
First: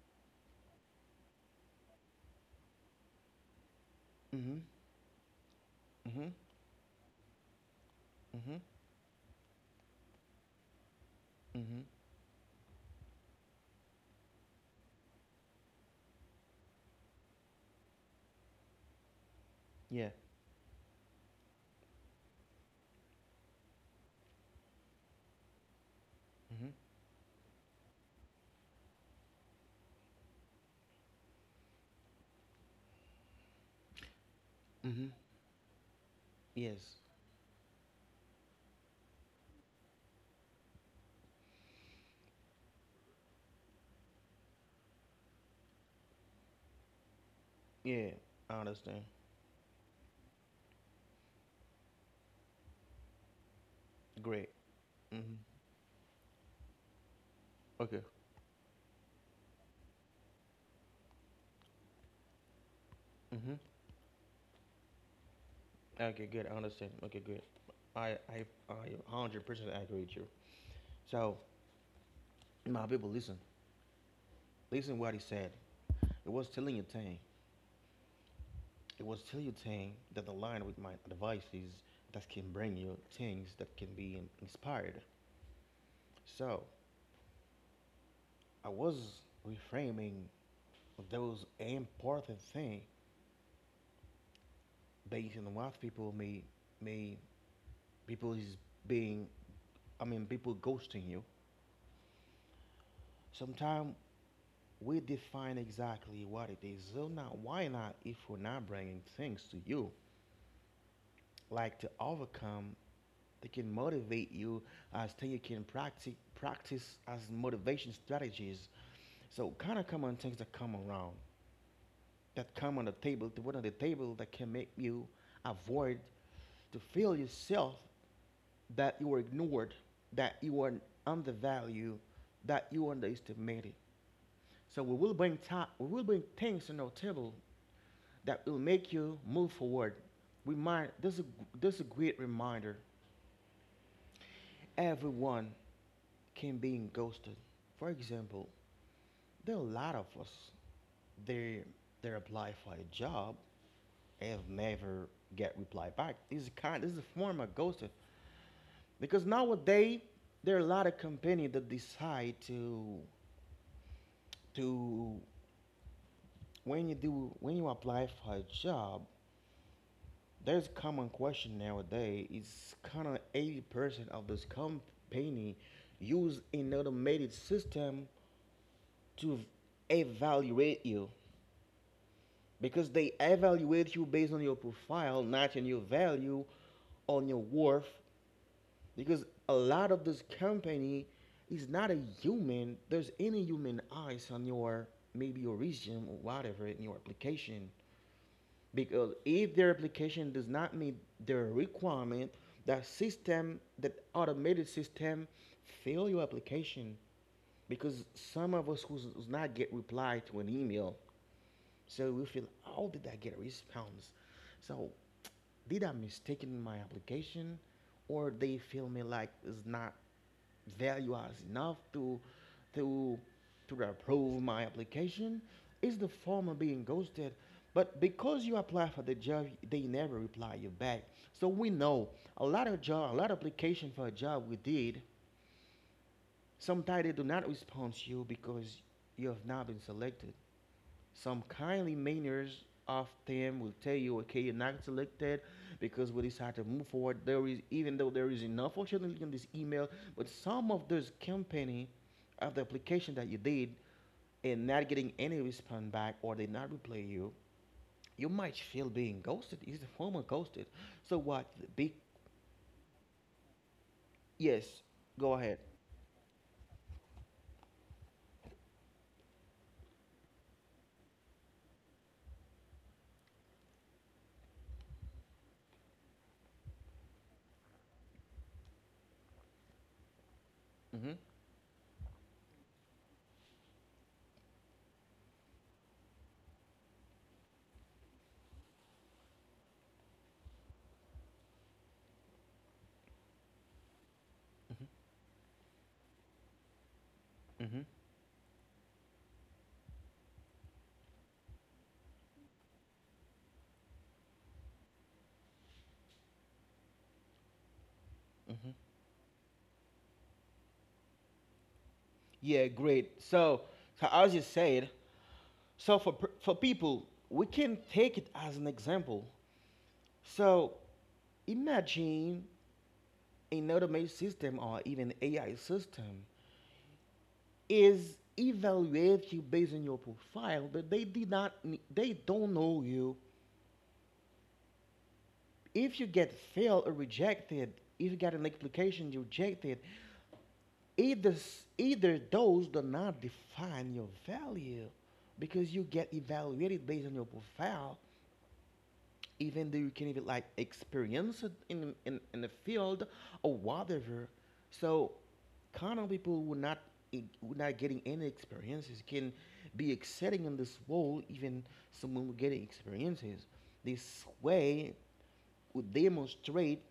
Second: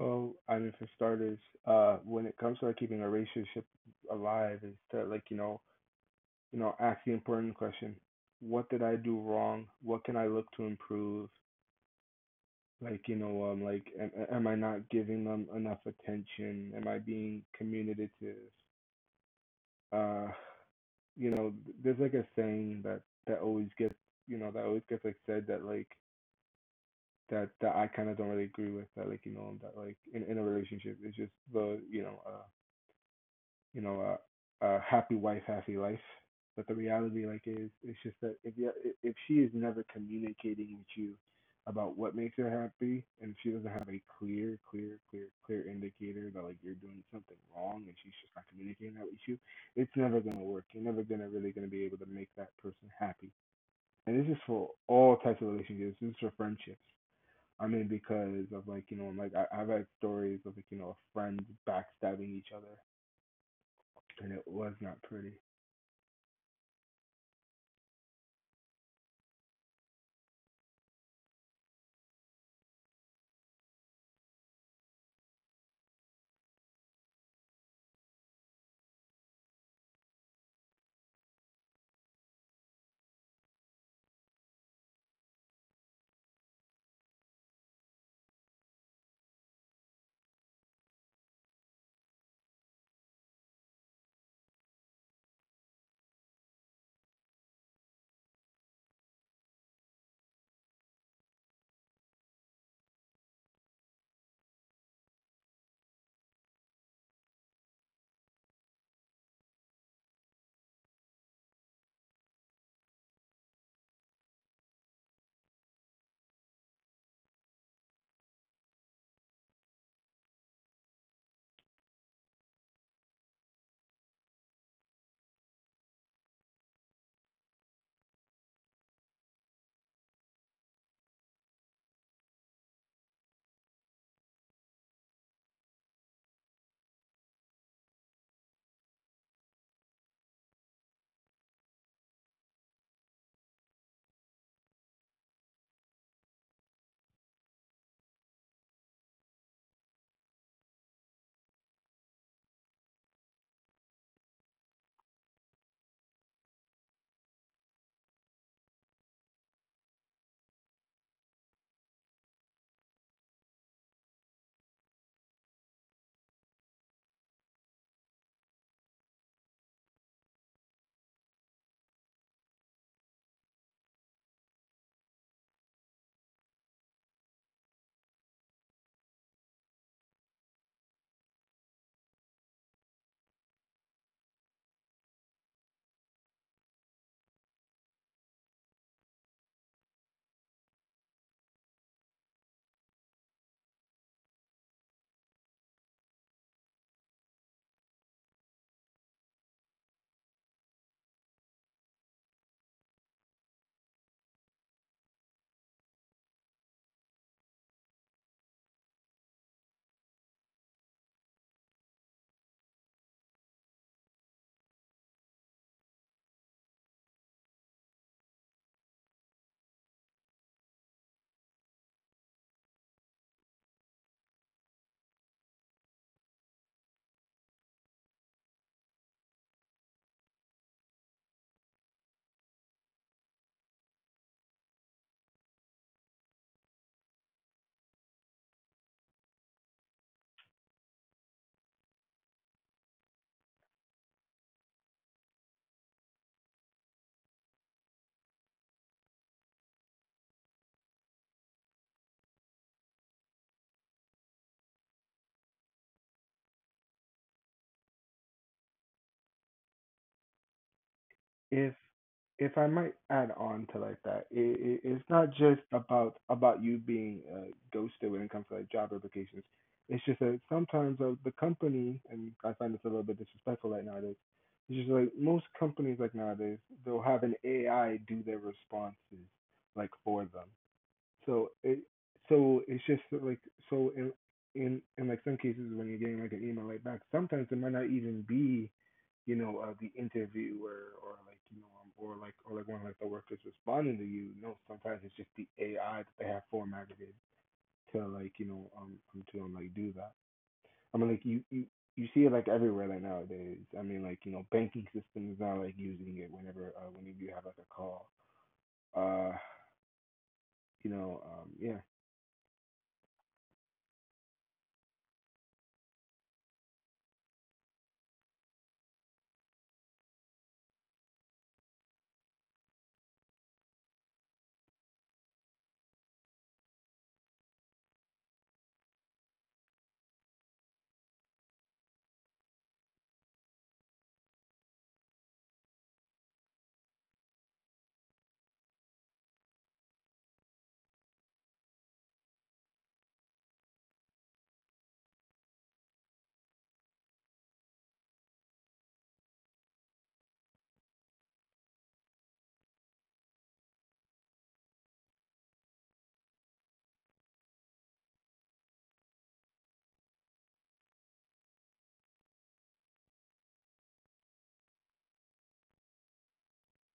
Speaker 2: Well, I mean, for starters, when it comes to like keeping a relationship
Speaker 1: Mm-hmm.
Speaker 2: alive is to like,
Speaker 1: Mm-hmm.
Speaker 2: ask the important question.
Speaker 1: Mm-hmm.
Speaker 2: What did I do wrong? What can I look to improve?
Speaker 1: Mm-hmm.
Speaker 2: Like, am I not giving them enough attention? Am I being communicative?
Speaker 1: Yeah.
Speaker 2: Uh you know, there's like a saying that always gets that always gets like said that like
Speaker 1: Mm-hmm.
Speaker 2: that I kind of don't really agree with, that like that like in a relationship it's just the — you know a
Speaker 1: Mm-hmm.
Speaker 2: happy wife, happy life. But the
Speaker 1: Yes.
Speaker 2: reality, like, is it's just that if she is never communicating with you about what makes her happy, and she doesn't have a clear, clear, clear, clear indicator that like you're doing something wrong, and
Speaker 1: Yeah.
Speaker 2: she's just not
Speaker 1: I
Speaker 2: communicating
Speaker 1: understand.
Speaker 2: that with you, it's never gonna work. You're never gonna really gonna be able to make that person happy. And this is
Speaker 1: Great.
Speaker 2: for all
Speaker 1: Mm-hmm.
Speaker 2: types of relationships. This is for friendships. I mean,
Speaker 1: Okay.
Speaker 2: because of like like I've had stories of like friends backstabbing each other,
Speaker 1: Mm-hmm.
Speaker 2: and it was not pretty.
Speaker 1: Okay, good. I understand. Okay, good. I 100% agree with you. So, my people, listen. Listen what he said. It was telling you thing. It was telling you thing that the line with my advices that can bring you things that can be inspired. So I was reframing those important things based on what people may people is being I mean people ghosting you. Sometimes we define exactly what it is. So now why not if we're not bringing things to you like to overcome they can motivate you as thing you can practice as motivation strategies so kind of common things that come around that come on the table to put on the table that can make you avoid to feel yourself that you are ignored that you are undervalued that you are underestimated so we will bring top we will bring things on our table that will make you move forward we might this is a great reminder everyone can be ghosted. For example, there are a lot of us. They they apply for a job and never get reply back. This is kind. This is a form of ghosting because nowadays there are a lot of company that decide to when you do when you apply for a job. There's a common question nowadays. It's kind of 80% of this company use an automated system to evaluate you because they evaluate you based on your profile, not on your value, on your worth. Because a lot of this company is not a human. There's any human eyes on your maybe your resume or whatever in your application. Because if their application does not meet their requirement, that system, that automated system, fail your application. Because some of us who's not get reply to an email so we feel, how did I get response? So did I mistaken my application, or they feel me like it's not value as enough to to approve my application? Is the former being ghosted? But because you apply for the job, they never reply you back. So we know a lot of job, a lot of application for a job we did. Sometimes they do not respond to you because you have not been selected. Some kindly manners of them will tell you, okay, you're not selected because we decided to move forward. There is, even though there is enough functionality in this email, but some of those company of the application that you did and not getting any response back or they not reply you, you might feel being ghosted. It's a form of ghosted. So what? The
Speaker 2: if
Speaker 1: big
Speaker 2: if I might add on to like that,
Speaker 1: yes.
Speaker 2: it's not
Speaker 1: Go ahead.
Speaker 2: just about you being ghosted when it comes to like job applications. It's just that sometimes, the company — and I find this a little bit disrespectful right nowadays. It's just like most companies like nowadays, they'll have an AI do their responses like for them.
Speaker 1: hmm
Speaker 2: So it so it's just that, like so in like some cases when you're getting like an email like back, sometimes it might not even be the interviewer or like or like or like one of like the workers responding to you. No,
Speaker 1: hmm
Speaker 2: sometimes it's just the AI that they have formatted it
Speaker 1: hmm
Speaker 2: to like you know to like do that. I mean like you. You see it like everywhere like nowadays. I mean, like you know, banking systems now like using it whenever whenever you have like a call.
Speaker 1: hmm
Speaker 2: Uh, yeah.
Speaker 1: Yeah, great. So as you said. So for, for people, we can take it as an example. So imagine an automated system or even AI system is evaluate you based on your profile, but they did not, they don't know you. If you get failed or rejected, if you got an application you rejected, either either those do not define your value because you get evaluated based on your profile even though you can even like experience it in the field or whatever. So common people would not would not getting any experiences can be excelling in this world, even someone who getting experiences this way would demonstrate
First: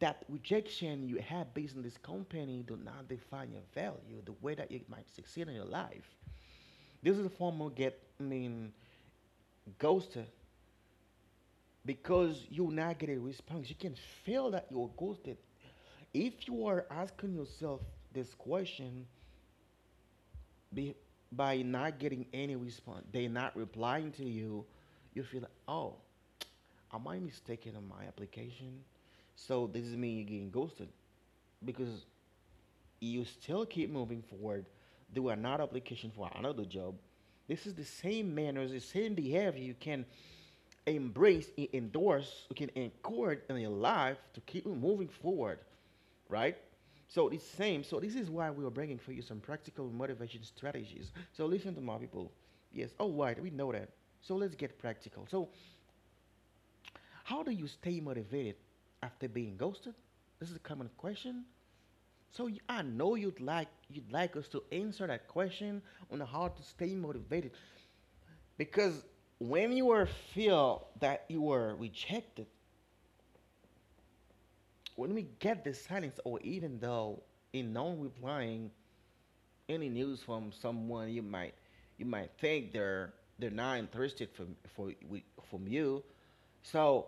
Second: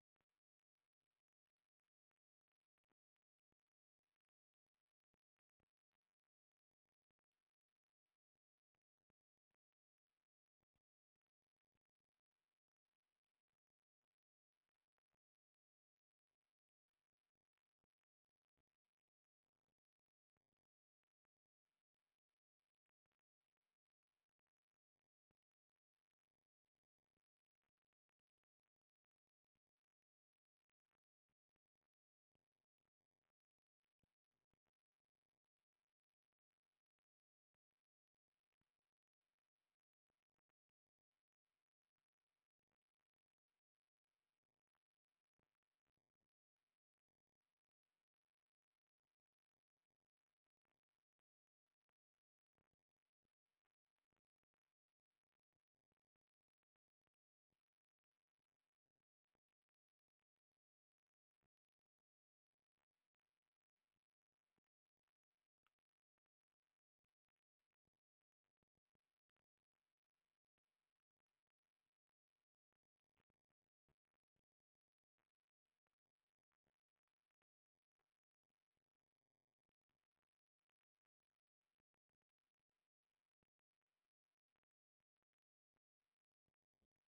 Speaker 1: that rejection you have based on this company do not define your value the way that you might succeed in your life. This is a form of get I mean ghosted, because you not get a response you can feel that you're ghosted. If you are asking yourself this question, be, by not getting any response they not replying to you, you feel like, oh, am I mistaken on my application? So this is me getting ghosted, because you still keep moving forward, do another application for another job. This is the same manners, the same behavior you can endorse, you can encourage in your life to keep moving forward, right? So it's same. So this is why we are bringing for you some practical motivation strategies. So listen to my people. Yes, all right, we know that. So let's get practical. So, how do you stay motivated after being ghosted? This is a common question. So I know you'd like us to answer that question on how to stay motivated, because when you are feel that you are rejected, when we get the silence, or even though in non replying any news from someone, you might, you might think they're not interested from you. So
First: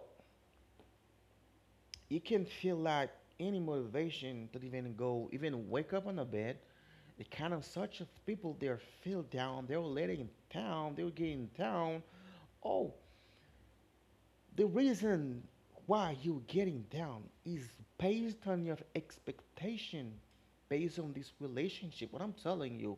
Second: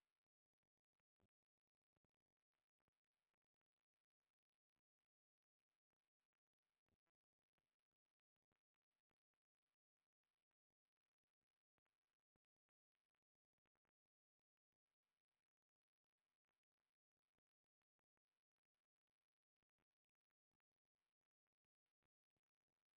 Speaker 1: it can feel like any motivation to even go, even wake up on the bed. The kind of such of people they are feel down. They were letting down. They were getting down. Oh, the reason why you're getting down is based on your expectation, based on this relationship. What I'm telling you,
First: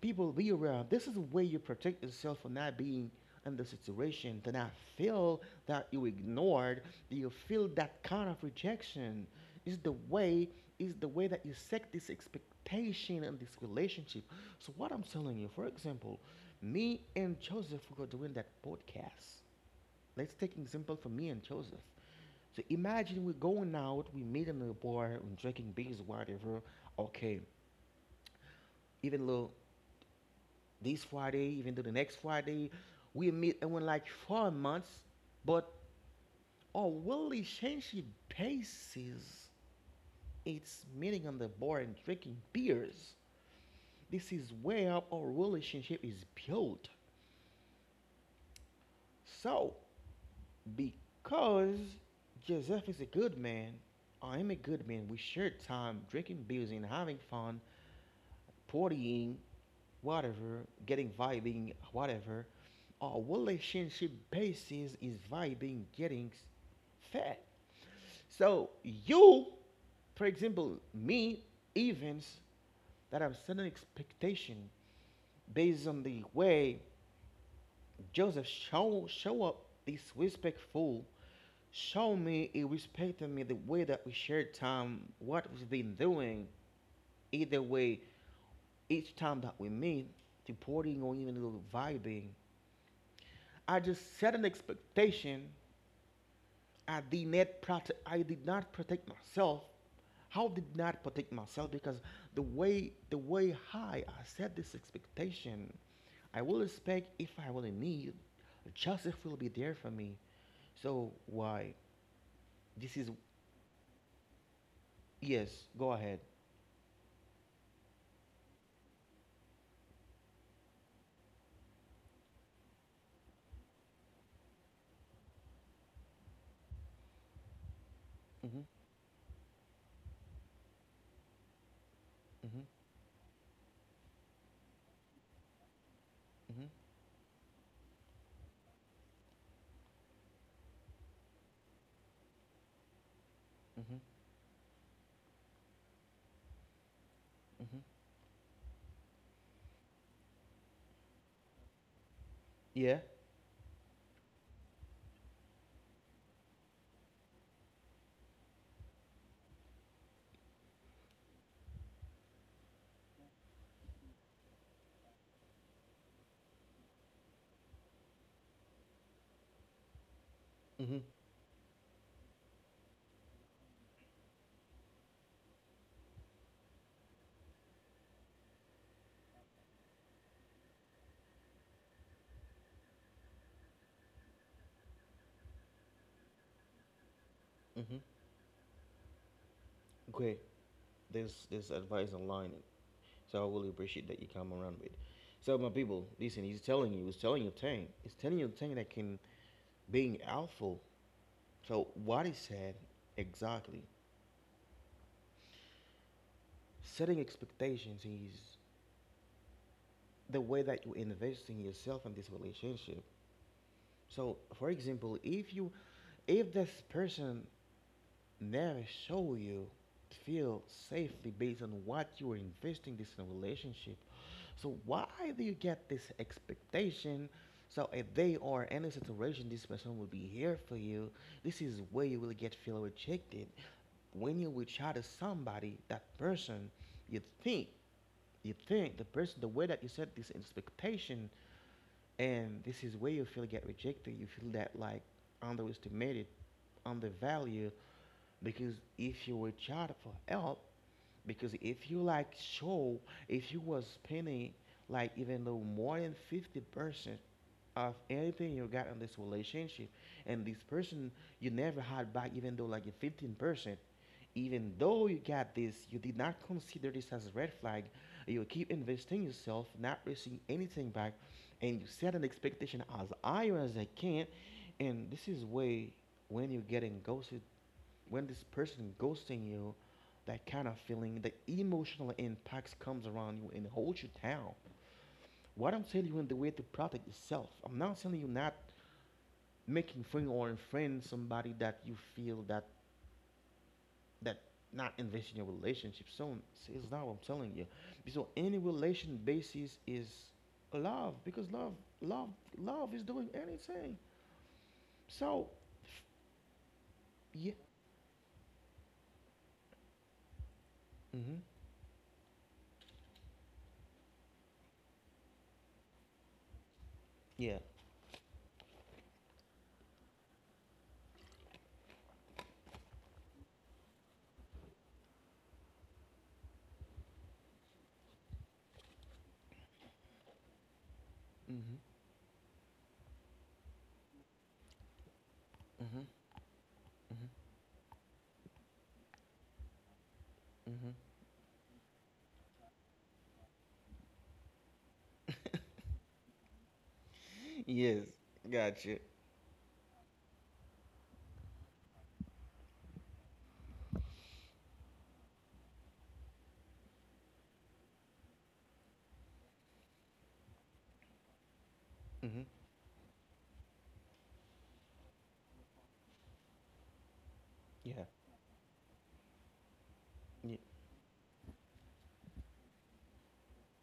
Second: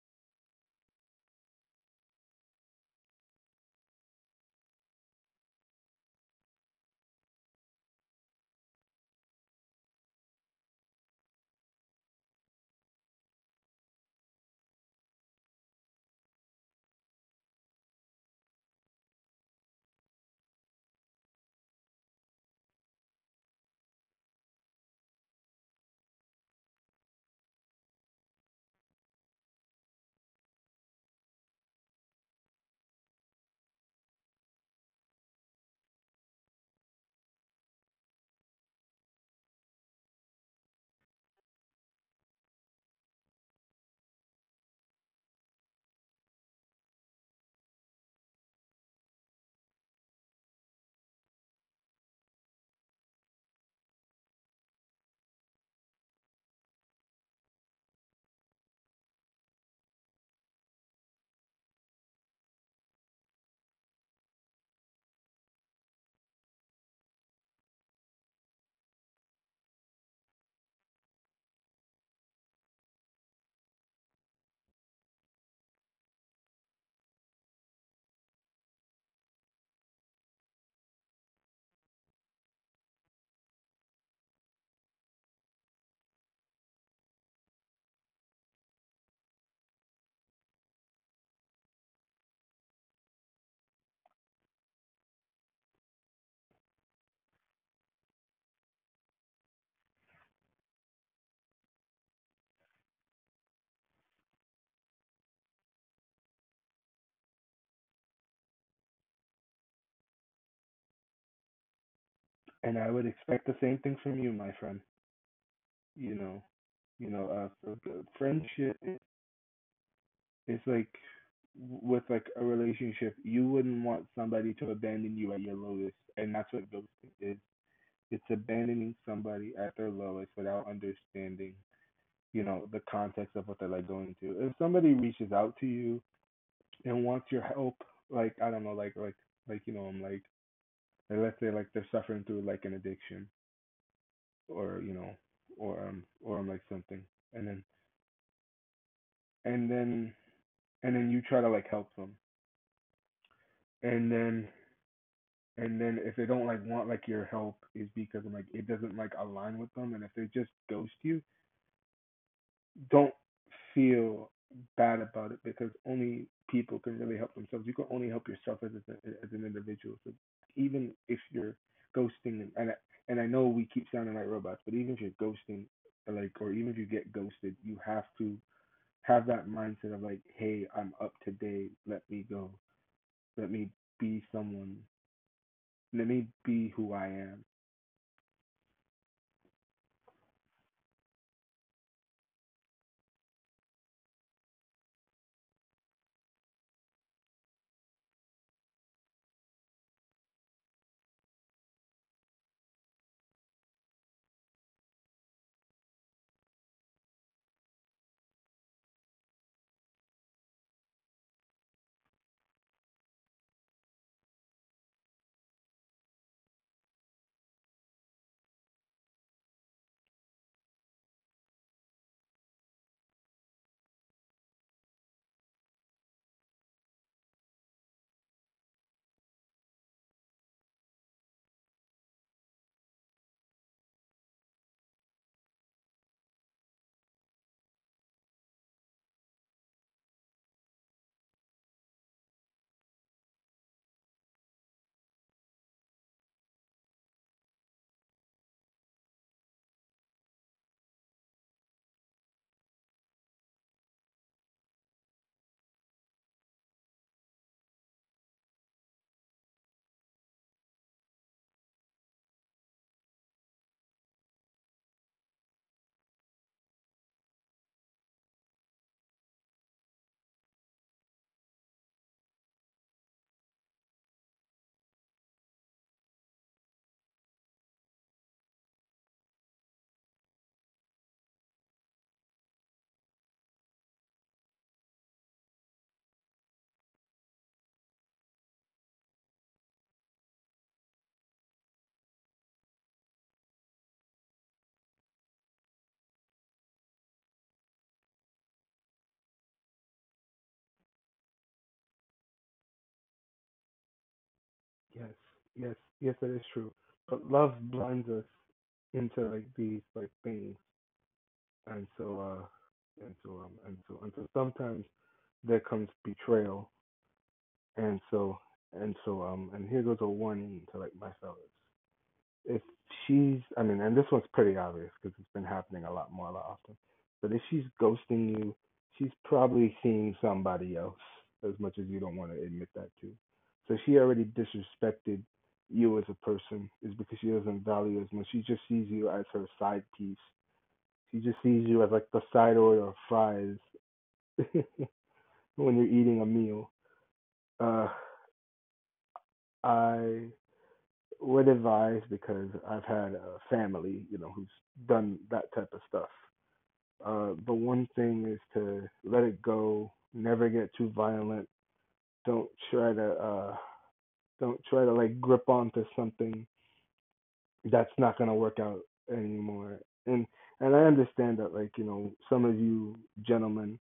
Speaker 1: people be aware, this is a way you protect yourself from not being in the situation to not feel that you ignored, that you feel that kind of rejection. Is the way, is the way that you set this expectation and this relationship. So what I'm telling you, for example, me and Joseph were doing that podcast. Let's take an example for me and Joseph. So imagine we're going out, we meet in the bar are drinking beers, whatever. Okay. Even though this Friday, even to the next Friday. We meet and we like 4 months, but our relationship basis, it's meeting on the bar and drinking beers. This is where our relationship is built. So, because Joseph is a good man, I am a good man. We share time drinking beers and having fun. Partying, whatever, getting vibing, whatever. Our relationship basis is vibing, getting fat. So you, for example, me, events that I'm setting expectation based on the way Joseph show up this respectful, show me he respected me the way that we shared time, what we've been doing. Either way, each time that we meet, reporting or even a little vibing, I just set an expectation. I did not protect. I did not protect myself. How did not protect myself? Because the way high I set this expectation, I will expect if I really need, justice will be there for me. So why?
Speaker 2: And I
Speaker 1: This
Speaker 2: would
Speaker 1: is
Speaker 2: expect the same thing from you, my friend.
Speaker 1: yes. Go
Speaker 2: You
Speaker 1: ahead.
Speaker 2: know, you know, uh, so, uh, Friendship is like with like a relationship. You wouldn't want somebody to abandon you at your lowest, and that's what ghosting is. It's
Speaker 1: Mhm.
Speaker 2: abandoning somebody at their lowest without understanding, you
Speaker 1: Mhm.
Speaker 2: know, the context of what they're like going through. If somebody reaches out to you
Speaker 1: Mhm.
Speaker 2: and wants your help, like I don't know, like like let's say like they're suffering through like an addiction
Speaker 1: Mhm.
Speaker 2: or I'm like something and then
Speaker 1: Mhm.
Speaker 2: and then and then you try to like help them
Speaker 1: Yeah.
Speaker 2: and then and then if they don't like want like your help is because I'm like it doesn't like align with them, and if they just ghost you, don't feel bad about it because only people can really help themselves. You can only help yourself as, a, as an individual. So even
Speaker 1: Mhm.
Speaker 2: if you're ghosting, and I know we keep sounding like robots, but even if you're ghosting like, or even if you get ghosted, you have to have that mindset of like, hey, I'm up to date. Let me go. Let me be someone. Let me be who I am.
Speaker 1: Mhm. Great. This advice online. So I really appreciate that you come around with. So my people, listen, he's telling you thing. He's telling you thing that can being helpful. So what he said exactly, setting expectations is the way that you invest in yourself in this relationship. So for example, if this person never show you feel safely based on what you are investing this in a relationship. So why do you get this expectation? So if they are in a situation, this person will be here for you. This is where you will get feel rejected. When you reach out to somebody, that person, you think, you think the person, the way that you set this expectation, and this is where you feel get rejected. You feel that like underestimated, undervalued, because if you reach out for help, because if you like show, if you was spending like even though more than 50% of anything you got in this relationship, and this person you never had back even though like 15%, even though you got this you did not consider this as a red flag, you keep investing yourself not receiving anything back, and you set an expectation as high as I can. And this is way when you're getting ghosted, when this person ghosting you, that kind of feeling, the emotional impacts comes around you and holds you down. What I'm telling you in the way to protect yourself. I'm not telling you not making friend or unfriend somebody that you feel that that not invest in your relationship. So it's not what I'm telling you. So any relation basis is love, because love love is doing anything.
Speaker 2: Yes,
Speaker 1: So
Speaker 2: yes, that is true. But
Speaker 1: yeah.
Speaker 2: love blinds us into like these like things,
Speaker 1: Mm-hmm.
Speaker 2: and so and so sometimes there comes betrayal,
Speaker 1: Yeah.
Speaker 2: and so and so and here goes a warning to like my fellas. If she's, I mean, and this one's pretty obvious because it's been happening a lot more, a lot often. But if she's ghosting you, she's probably seeing somebody else as
Speaker 1: Mm-hmm.
Speaker 2: much as you don't want to admit that to. So she already disrespected you
Speaker 1: Mm-hmm.
Speaker 2: as a person is because
Speaker 1: Mm-hmm.
Speaker 2: she doesn't value as much. She just sees you as her side piece.
Speaker 1: Mm-hmm.
Speaker 2: She just sees you as like the side order of fries when you're eating a meal. Uh,
Speaker 1: Yes, gotcha.
Speaker 2: I would advise because I've had a family, you know, who's done that type of stuff. The one thing is to let it go, never get too violent.
Speaker 1: Mm-hmm.
Speaker 2: Don't try to uh, don't try to like grip onto something that's
Speaker 1: Yeah.
Speaker 2: not gonna work out anymore. And
Speaker 1: Yeah.
Speaker 2: and I understand that like you know some of you gentlemen,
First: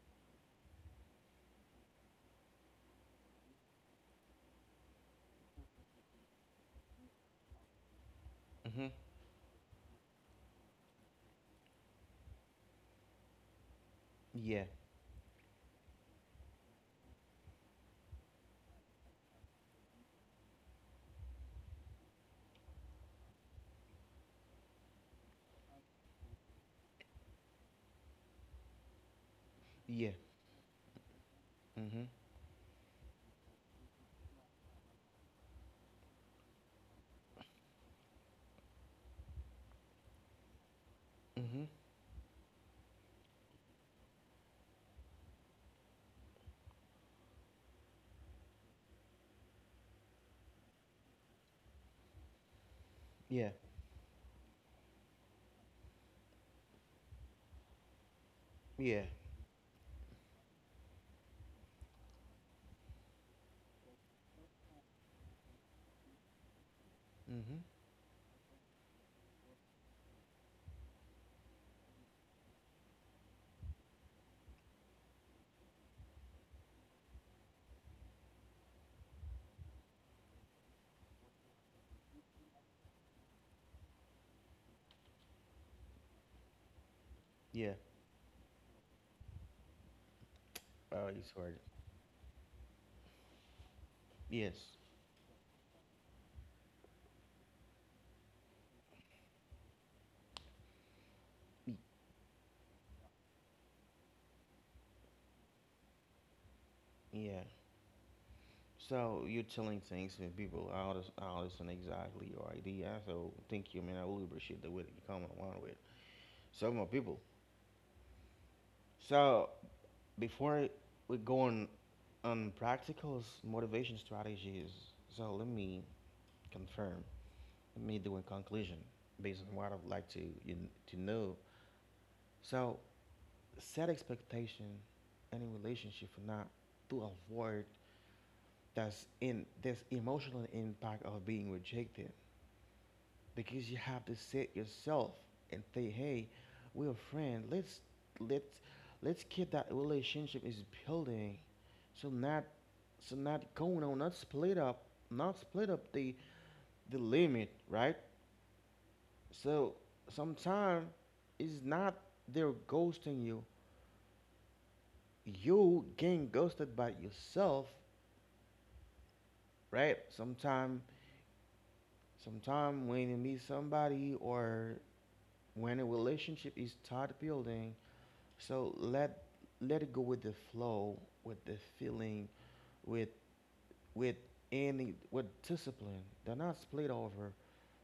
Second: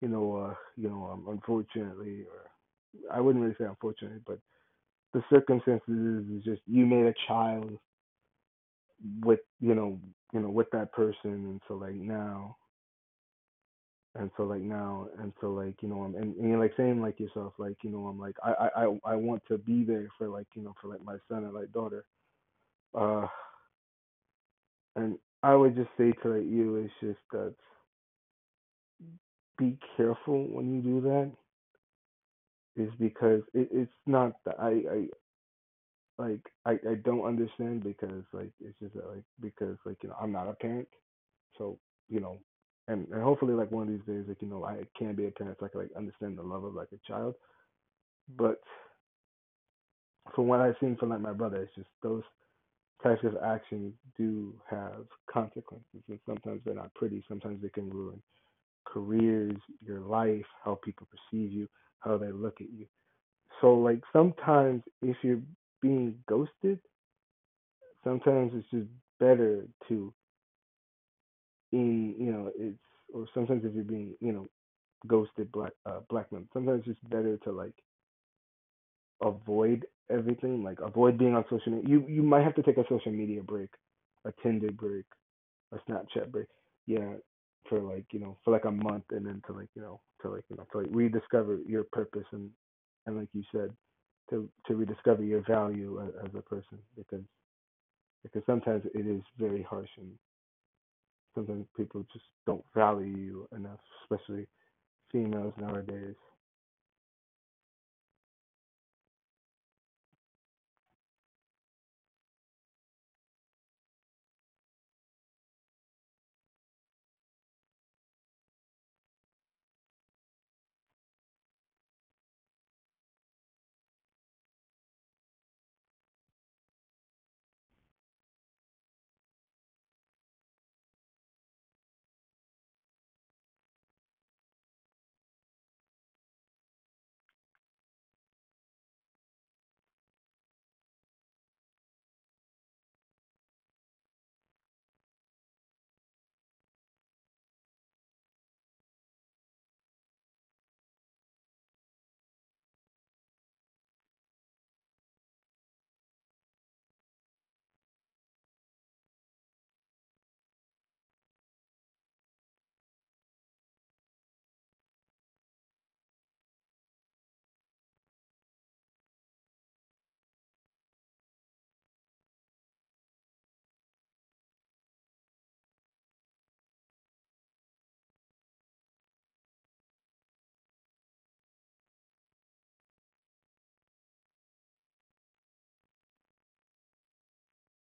Speaker 2: unfortunately, or I wouldn't really say unfortunately, but the circumstances is just you made a child
Speaker 1: Mm-hmm.
Speaker 2: with with that person, and so like now and so like
Speaker 1: Yeah.
Speaker 2: now and so like you know I'm and you're like saying like yourself like I want to be there for like you know for like my son and like daughter. uh and I would just say to like, you it's just that be
Speaker 1: Yeah.
Speaker 2: careful when you do that
Speaker 1: Mm-hmm.
Speaker 2: is because it's not the, I, like I don't understand because like it's just that, like because like you know I'm not a parent,
Speaker 1: Mm-hmm.
Speaker 2: so you know, and hopefully like one of these days like you know I can be a parent so I can like understand the love of like a child. But from what I've seen from like my brother, it's just those types of
Speaker 1: Yeah.
Speaker 2: actions do have consequences, and sometimes they're not pretty. Sometimes they can ruin
Speaker 1: Yeah.
Speaker 2: careers, your life, how people perceive you, how they look at you. So like sometimes if you're being ghosted,
Speaker 1: Mm-hmm.
Speaker 2: sometimes it's just better to in you know it's, or sometimes if you're being you know ghosted, black black men, sometimes it's just better to like avoid everything, like avoid being on social media. You might have to take a social media break, a Tinder break, a Snapchat break, yeah,
Speaker 1: Yeah.
Speaker 2: for like you know for like a month, and then to like you know to like you know to like
Speaker 1: I already sort
Speaker 2: rediscover
Speaker 1: it.
Speaker 2: your purpose and like you said to
Speaker 1: Yes.
Speaker 2: rediscover your value as a person because sometimes it is very harsh and sometimes
Speaker 1: Y-
Speaker 2: people just don't value you enough, especially females nowadays.
Speaker 1: Yeah. So you're telling things to people out of an exactly your idea. So thank you, man. I really appreciate the way that you come along with some more people. So before we go on practicals, motivation strategies. So let me confirm. Me do in conclusion, based on what I would like to you, to know. So set expectation in a relationship for not to avoid that's in this emotional impact of being rejected, because you have to set yourself and say, hey, we're friends. Let's let's keep that relationship is building, so not, so not going on, not split up, not split up the limit, right? So sometimes it's not they're ghosting you. You getting ghosted by yourself, right? Sometime when you meet somebody, or when a relationship is start building, so let, let it go with the flow, with the feeling, with with any with discipline. Do not split over.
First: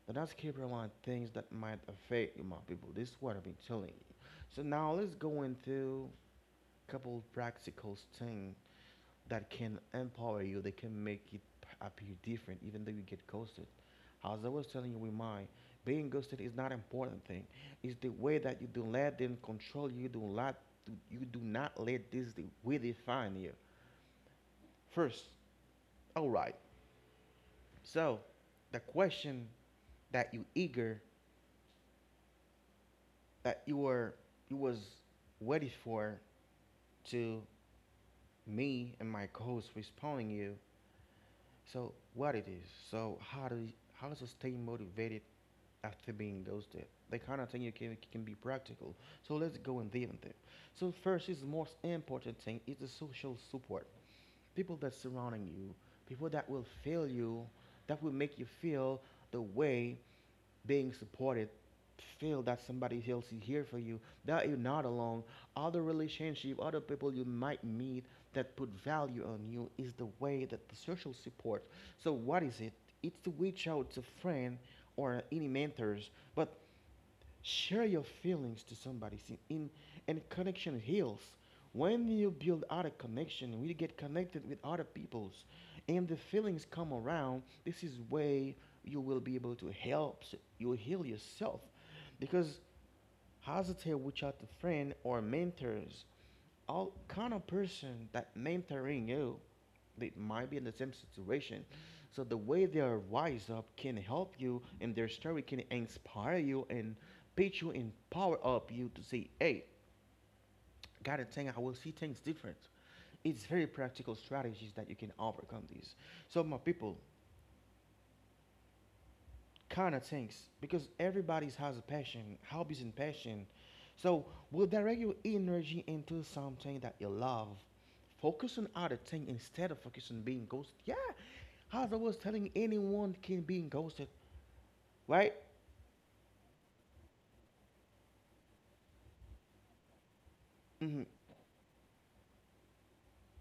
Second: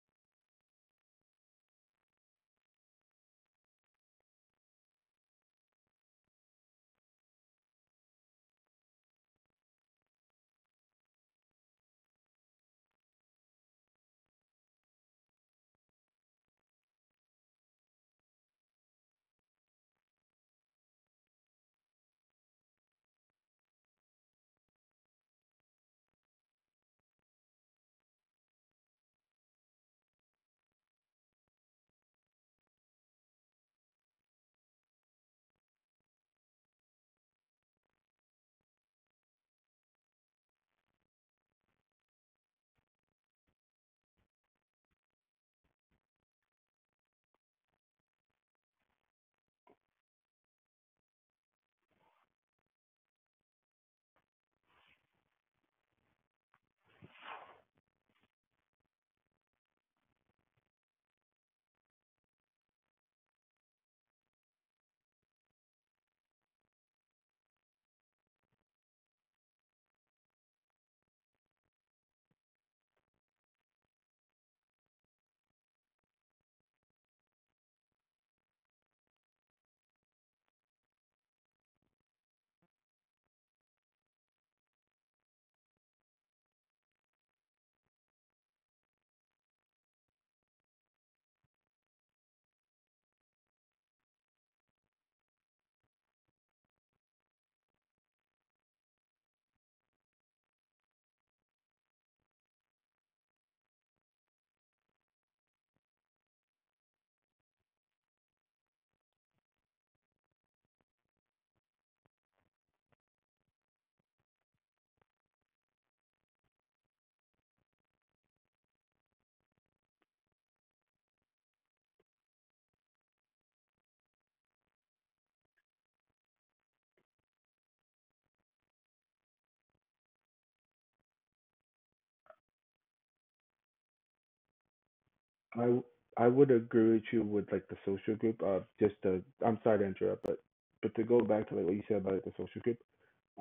Speaker 1: Do not skip around things that might affect you, my people. This is what I've been telling you. So now let's go into couple practical things that can empower you. They can make it appear different, even though you get ghosted. As I was telling you with mine, being ghosted is not an important thing. It's the way that you do let them control you. Do not, you do not let this way define you. First, all right. So, the question that you eager that you were you was waiting for to me and my co-host responding you. So what it is? So how to stay motivated after being ghosted? The kind of thing you can be practical. So let's go and deal with it. So first is the most important thing is the social support. People that surrounding you, people that will feel you, that will make you feel the way being supported, feel that somebody else is here for you, that you're not alone. Other relationship, other people you might meet that put value on you is the way that the social support. So what is it? It's to reach out to friend or any mentors, but share your feelings to somebody. See, in and connection heals. When you build other connection, we get connected with other peoples, and the feelings come around, this is way you will be able to help. You will heal yourself, because hesitate reach out to friend or mentors, all kind of person that mentoring you, they might be in the same situation. So the way they are wise up can help you, and their story can inspire you and pitch you and power up you to say hey, got a thing, I will see things different. It's very practical strategies that you can overcome these. So my people, kind of things, because everybody has a passion, hobbies and passion. So we'll direct your energy into something that you love. Focus on other thing instead of focus on being ghosted. Yeah, as I was telling, anyone can be ghosted, right?
Speaker 2: I I would agree with you with like the social group. Just to, I'm sorry to interrupt, but
Speaker 1: Hmm.
Speaker 2: to go back to like what you said about like the social group,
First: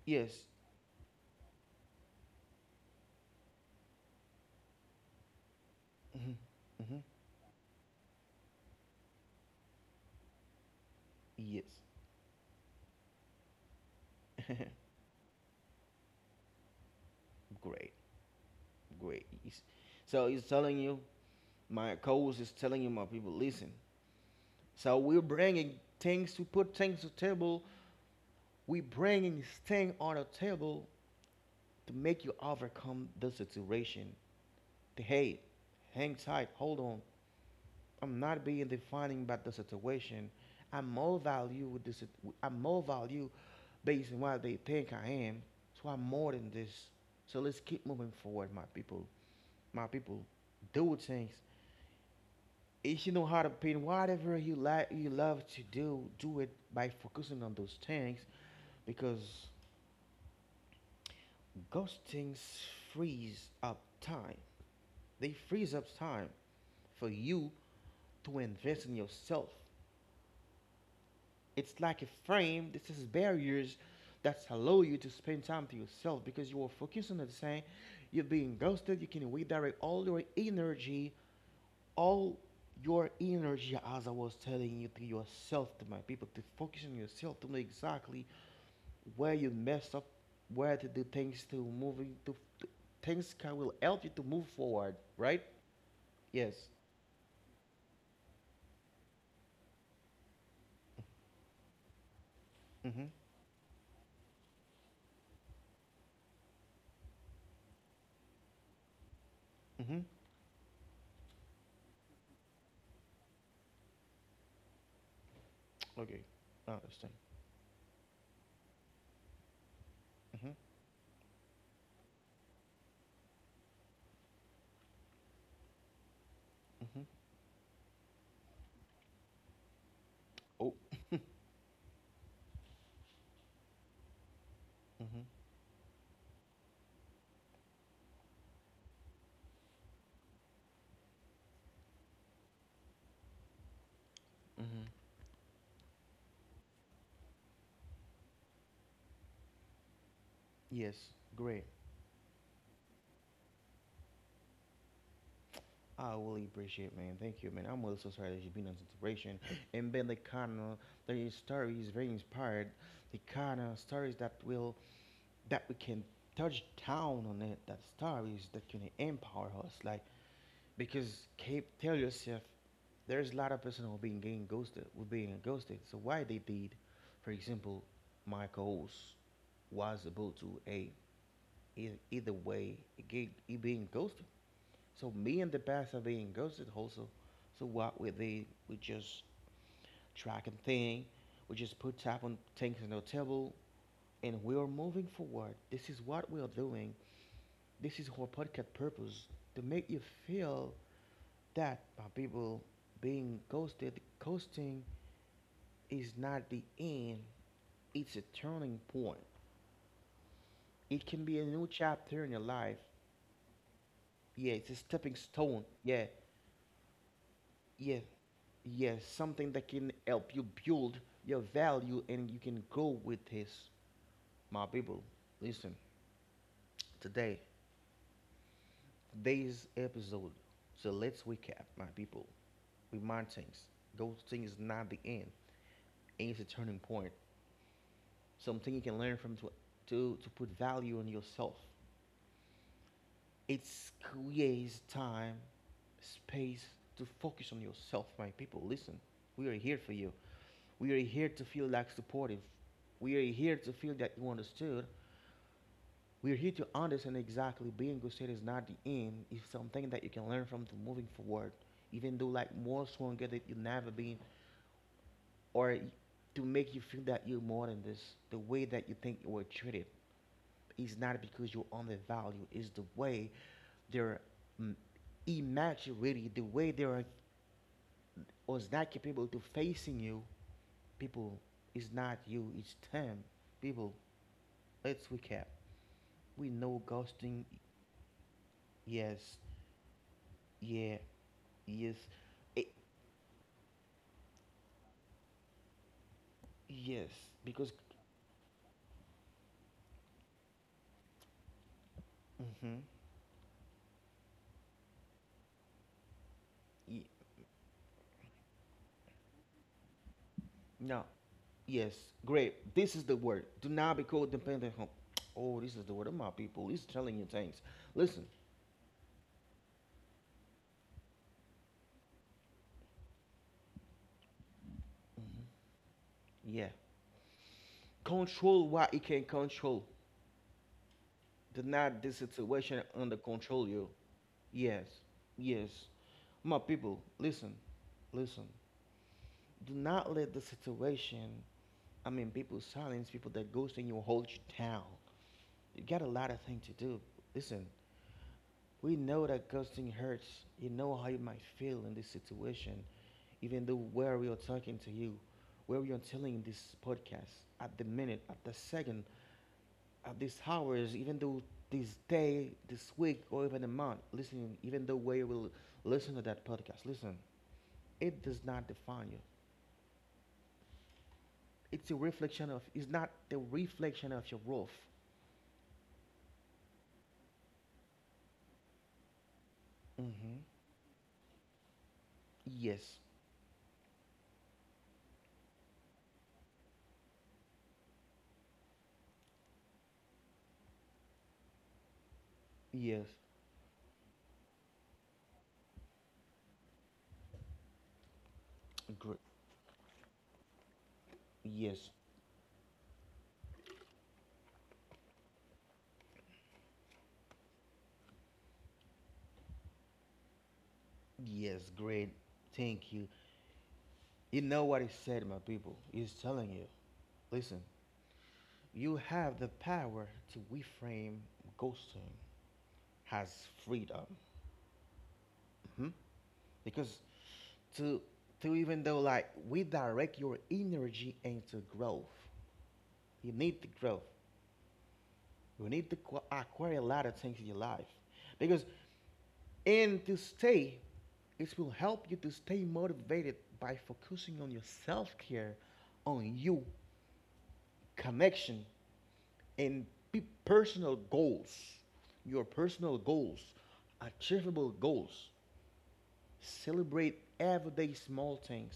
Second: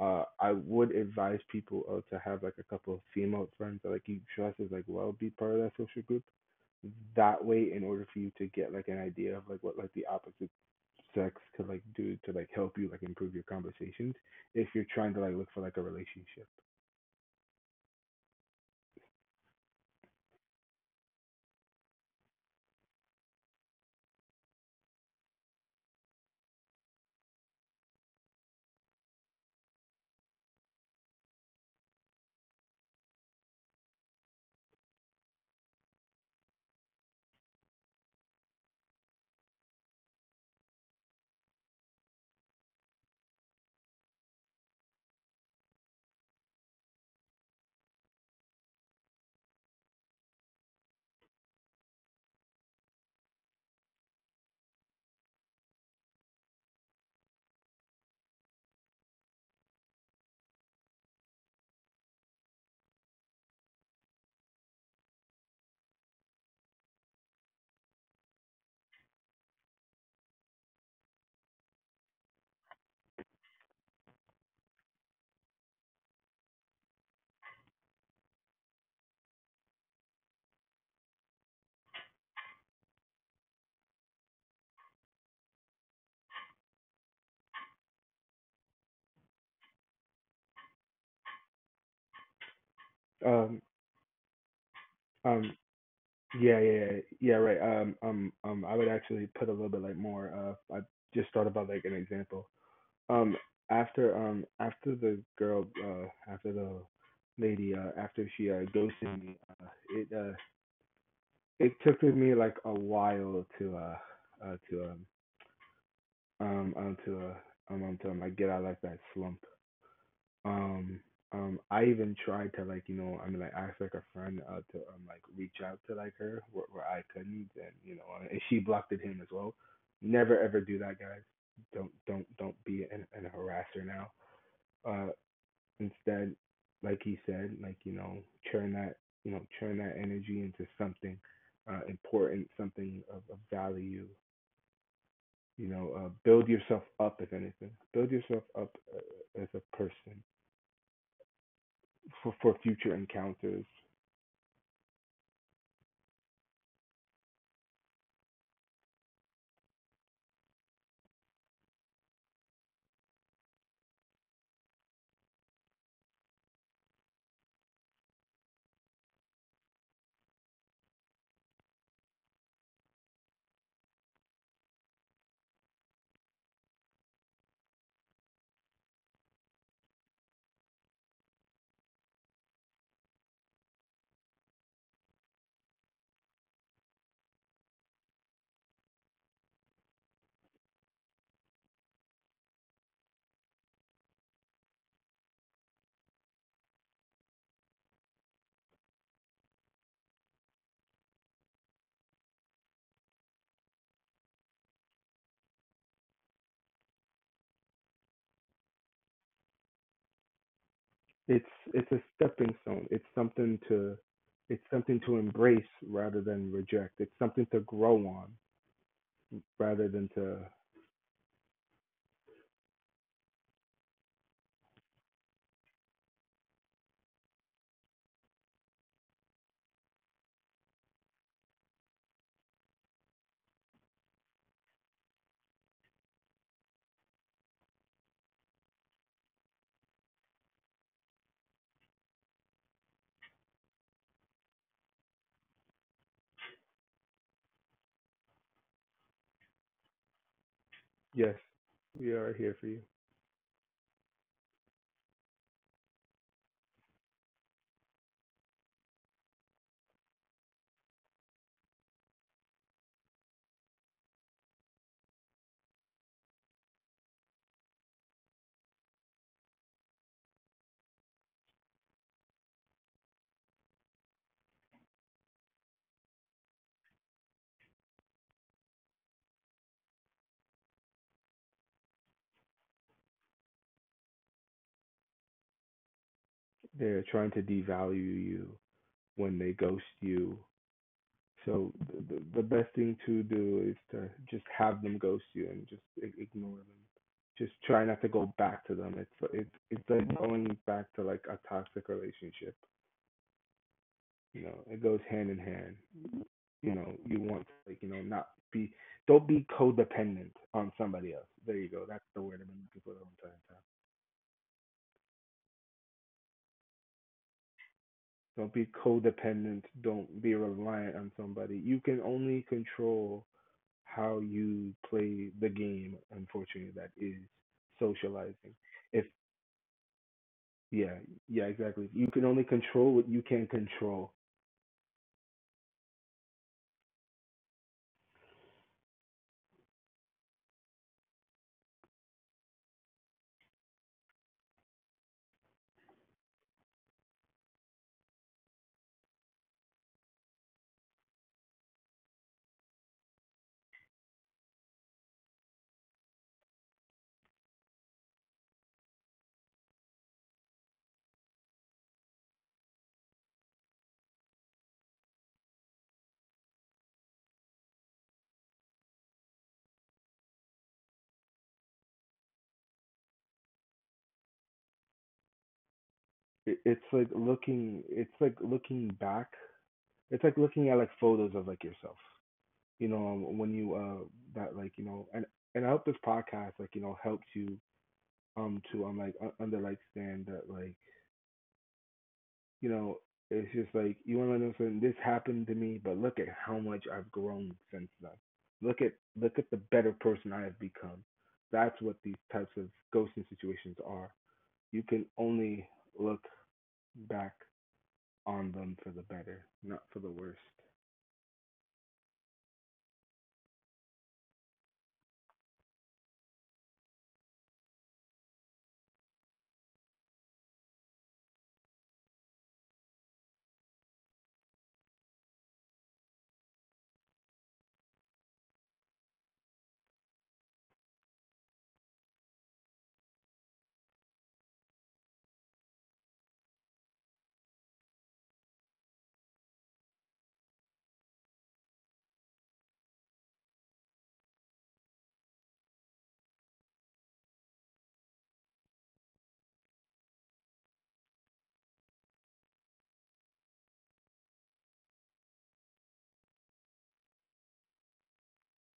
Speaker 1: Yes.
Speaker 2: I would advise people to have like a couple of female friends that like you trust is like well be part of that social group.
Speaker 1: Hmm. Hmm.
Speaker 2: That way, in order for you to get like an idea of like what like the opposite sex could like
Speaker 1: Yes.
Speaker 2: do to like help you like improve your conversations if you're trying to like look for like a relationship.
Speaker 1: Great. Great. Yes. So he's telling you, my co-host is telling you, my people, listen. So we're bringing things to put things to table. We're bringing things on the table to make you overcome the situation. To hey, hang tight, hold on. I'm not being defining by the situation. I am more value with this. I am more value based on what they think I am. So I'm more than this. So let's keep moving forward, my people. My people, do things. If you know how to paint whatever you like, you love to do, do it by focusing on those things because those things freeze up time. They freeze up time for you to invest in yourself. It's like a frame that has barriers that allow you to spend time to yourself because you are focused on the same. You're being ghosted. You can redirect all your energy, as I was telling you, to yourself, to my people, to focus on yourself, to know exactly where you messed up, where to do things to moving to things can
Speaker 2: Um,
Speaker 1: will help you to move forward, right?
Speaker 2: Um,
Speaker 1: Yes.
Speaker 2: yeah, yeah, right. I would actually put a little bit like more. I just thought about like an example.
Speaker 1: Mhm.
Speaker 2: Um, after after the girl, after the lady, after she ghosted me,
Speaker 1: Mhm.
Speaker 2: it uh, it took me like a while uh to um,
Speaker 1: Okay. I understand.
Speaker 2: to like get out of like that slump.
Speaker 1: Mhm.
Speaker 2: um I even tried to like like ask like a friend to like reach out to like her where I
Speaker 1: Mm-hmm.
Speaker 2: couldn't and you know, and she blocked it him as well. Never ever
Speaker 1: Oh.
Speaker 2: do that, guys. Don't be an harasser now. Uh,
Speaker 1: Mm-hmm.
Speaker 2: instead, like he said, like you know turn that turn that energy into something important, something of value.
Speaker 1: Mm-hmm.
Speaker 2: You know, build yourself up if anything. Build yourself up as a person
Speaker 1: Yes. Great.
Speaker 2: for future encounters.
Speaker 1: I really appreciate, man. Thank you, man. I'm really so sorry that you've been on situation. And Ben, the kind of the story is very inspired. The kind of stories that will that we can touch down on it. That stories that can empower us. Like because keep tell yourself, there's a lot of person who being getting ghosted, who being ghosted. So why they did, for example, my co-host was able to a either, either way, it get, being ghosted. So me and the past are being ghosted also. So what we they we just tracking thing, we just put tap on things on the table, and we are moving forward. This is what we are doing. This is our podcast purpose to make you feel that my people being ghosted, ghosting is not the end. It's a turning point. It can be a
Speaker 2: it's
Speaker 1: new
Speaker 2: it's a
Speaker 1: chapter in your
Speaker 2: stepping
Speaker 1: life.
Speaker 2: stone.
Speaker 1: Yeah,
Speaker 2: It's
Speaker 1: it's a
Speaker 2: something
Speaker 1: stepping
Speaker 2: to
Speaker 1: stone.
Speaker 2: embrace
Speaker 1: Yeah,
Speaker 2: rather than reject. It's something to grow
Speaker 1: yeah.
Speaker 2: on
Speaker 1: Yes, something that
Speaker 2: rather
Speaker 1: can
Speaker 2: than
Speaker 1: help
Speaker 2: to.
Speaker 1: you build your value and you can go with this. My people, listen, today, today's episode. So let's recap, my people. Remind things. Those things is not the end. It's a turning point. Something you can learn from to to put value on yourself. It creates time, space to focus on yourself, my people. Listen, we are here for you. We are here
Speaker 2: Yes,
Speaker 1: to feel like
Speaker 2: we are
Speaker 1: supportive.
Speaker 2: here for you.
Speaker 1: We are here to feel that you understood. We're here to understand exactly being good state is not the end. It's something that you can learn from to moving forward. Even though like more stronger that you never been or to make you feel that you're more than this. The way that you think you were treated is not because you're undervalued. It's the way they're mm, immaturity, the way they are was not capable to facing you. People, it's not you, it's them. People, let's recap. We know
Speaker 2: They're trying
Speaker 1: ghosting,
Speaker 2: to devalue you
Speaker 1: yes,
Speaker 2: when they ghost you.
Speaker 1: yeah,
Speaker 2: So
Speaker 1: yes.
Speaker 2: the
Speaker 1: It,
Speaker 2: best thing to do is to just have them ghost you and just ignore them.
Speaker 1: yes,
Speaker 2: Just
Speaker 1: because
Speaker 2: try not to go back to them. It's like going back to like a toxic relationship.
Speaker 1: mm-hmm.
Speaker 2: You know, it goes hand in hand. You know
Speaker 1: Ye-
Speaker 2: you want to like you know not be, don't be codependent on
Speaker 1: no,
Speaker 2: somebody else. There you go.
Speaker 1: yes,
Speaker 2: That's the word I've been
Speaker 1: great.
Speaker 2: looking for
Speaker 1: This
Speaker 2: the
Speaker 1: is
Speaker 2: whole
Speaker 1: the
Speaker 2: entire
Speaker 1: word. Do not be codependent. On. Oh, this is the word of my people. It's telling you things.
Speaker 2: time.
Speaker 1: Listen,
Speaker 2: Don't be codependent. Don't be reliant on somebody. You can only control how you play the
Speaker 1: mhm.
Speaker 2: game.
Speaker 1: Yeah,
Speaker 2: Unfortunately, that is socializing.
Speaker 1: control what you
Speaker 2: If
Speaker 1: can control.
Speaker 2: yeah, yeah,
Speaker 1: Do
Speaker 2: Exactly.
Speaker 1: not
Speaker 2: You
Speaker 1: the
Speaker 2: can only
Speaker 1: situation
Speaker 2: control what
Speaker 1: under
Speaker 2: you can
Speaker 1: control you.
Speaker 2: control.
Speaker 1: Yes, yes, my people. Listen, listen. Do not let the situation. I mean, people silence people that ghost in you hold you down. You got a lot of things to do. Listen, we know that ghosting hurts. You know how you might feel in this situation, even though where we are talking to you, where we are telling this podcast, at the minute, at the second, at these hours, even though this day, this week, or even a month, listening, even though where you will listen to that podcast, listen, it does not define you. It's a reflection of, it's not the reflection of your worth.
Speaker 2: It's like looking. It's like looking back.
Speaker 1: Mm
Speaker 2: It's
Speaker 1: hmm
Speaker 2: like looking at like photos of like yourself.
Speaker 1: Yes,
Speaker 2: When you that like you know, and I hope this podcast like you know helps you to like under like stand that like you know
Speaker 1: yes,
Speaker 2: it's just like you want to know something. This happened to me, but look at how much I've grown since then. Look at
Speaker 1: great,
Speaker 2: the better person I have become. That's
Speaker 1: yes,
Speaker 2: what these types of ghosting situations are. You can only look back on them for the better, not for the worst.
Speaker 1: yes, great. Thank you. You know what he said, my people. He's telling you, listen, you have the power to reframe ghosting as freedom. Mhm. Because to to even though like we direct your energy into growth, you need the growth. You need to acquire a lot of things in your life. Because and to stay, it will help you to stay motivated by focusing on your self care, on you connection and personal goals, your personal goals, achievable goals. Celebrate everyday small things,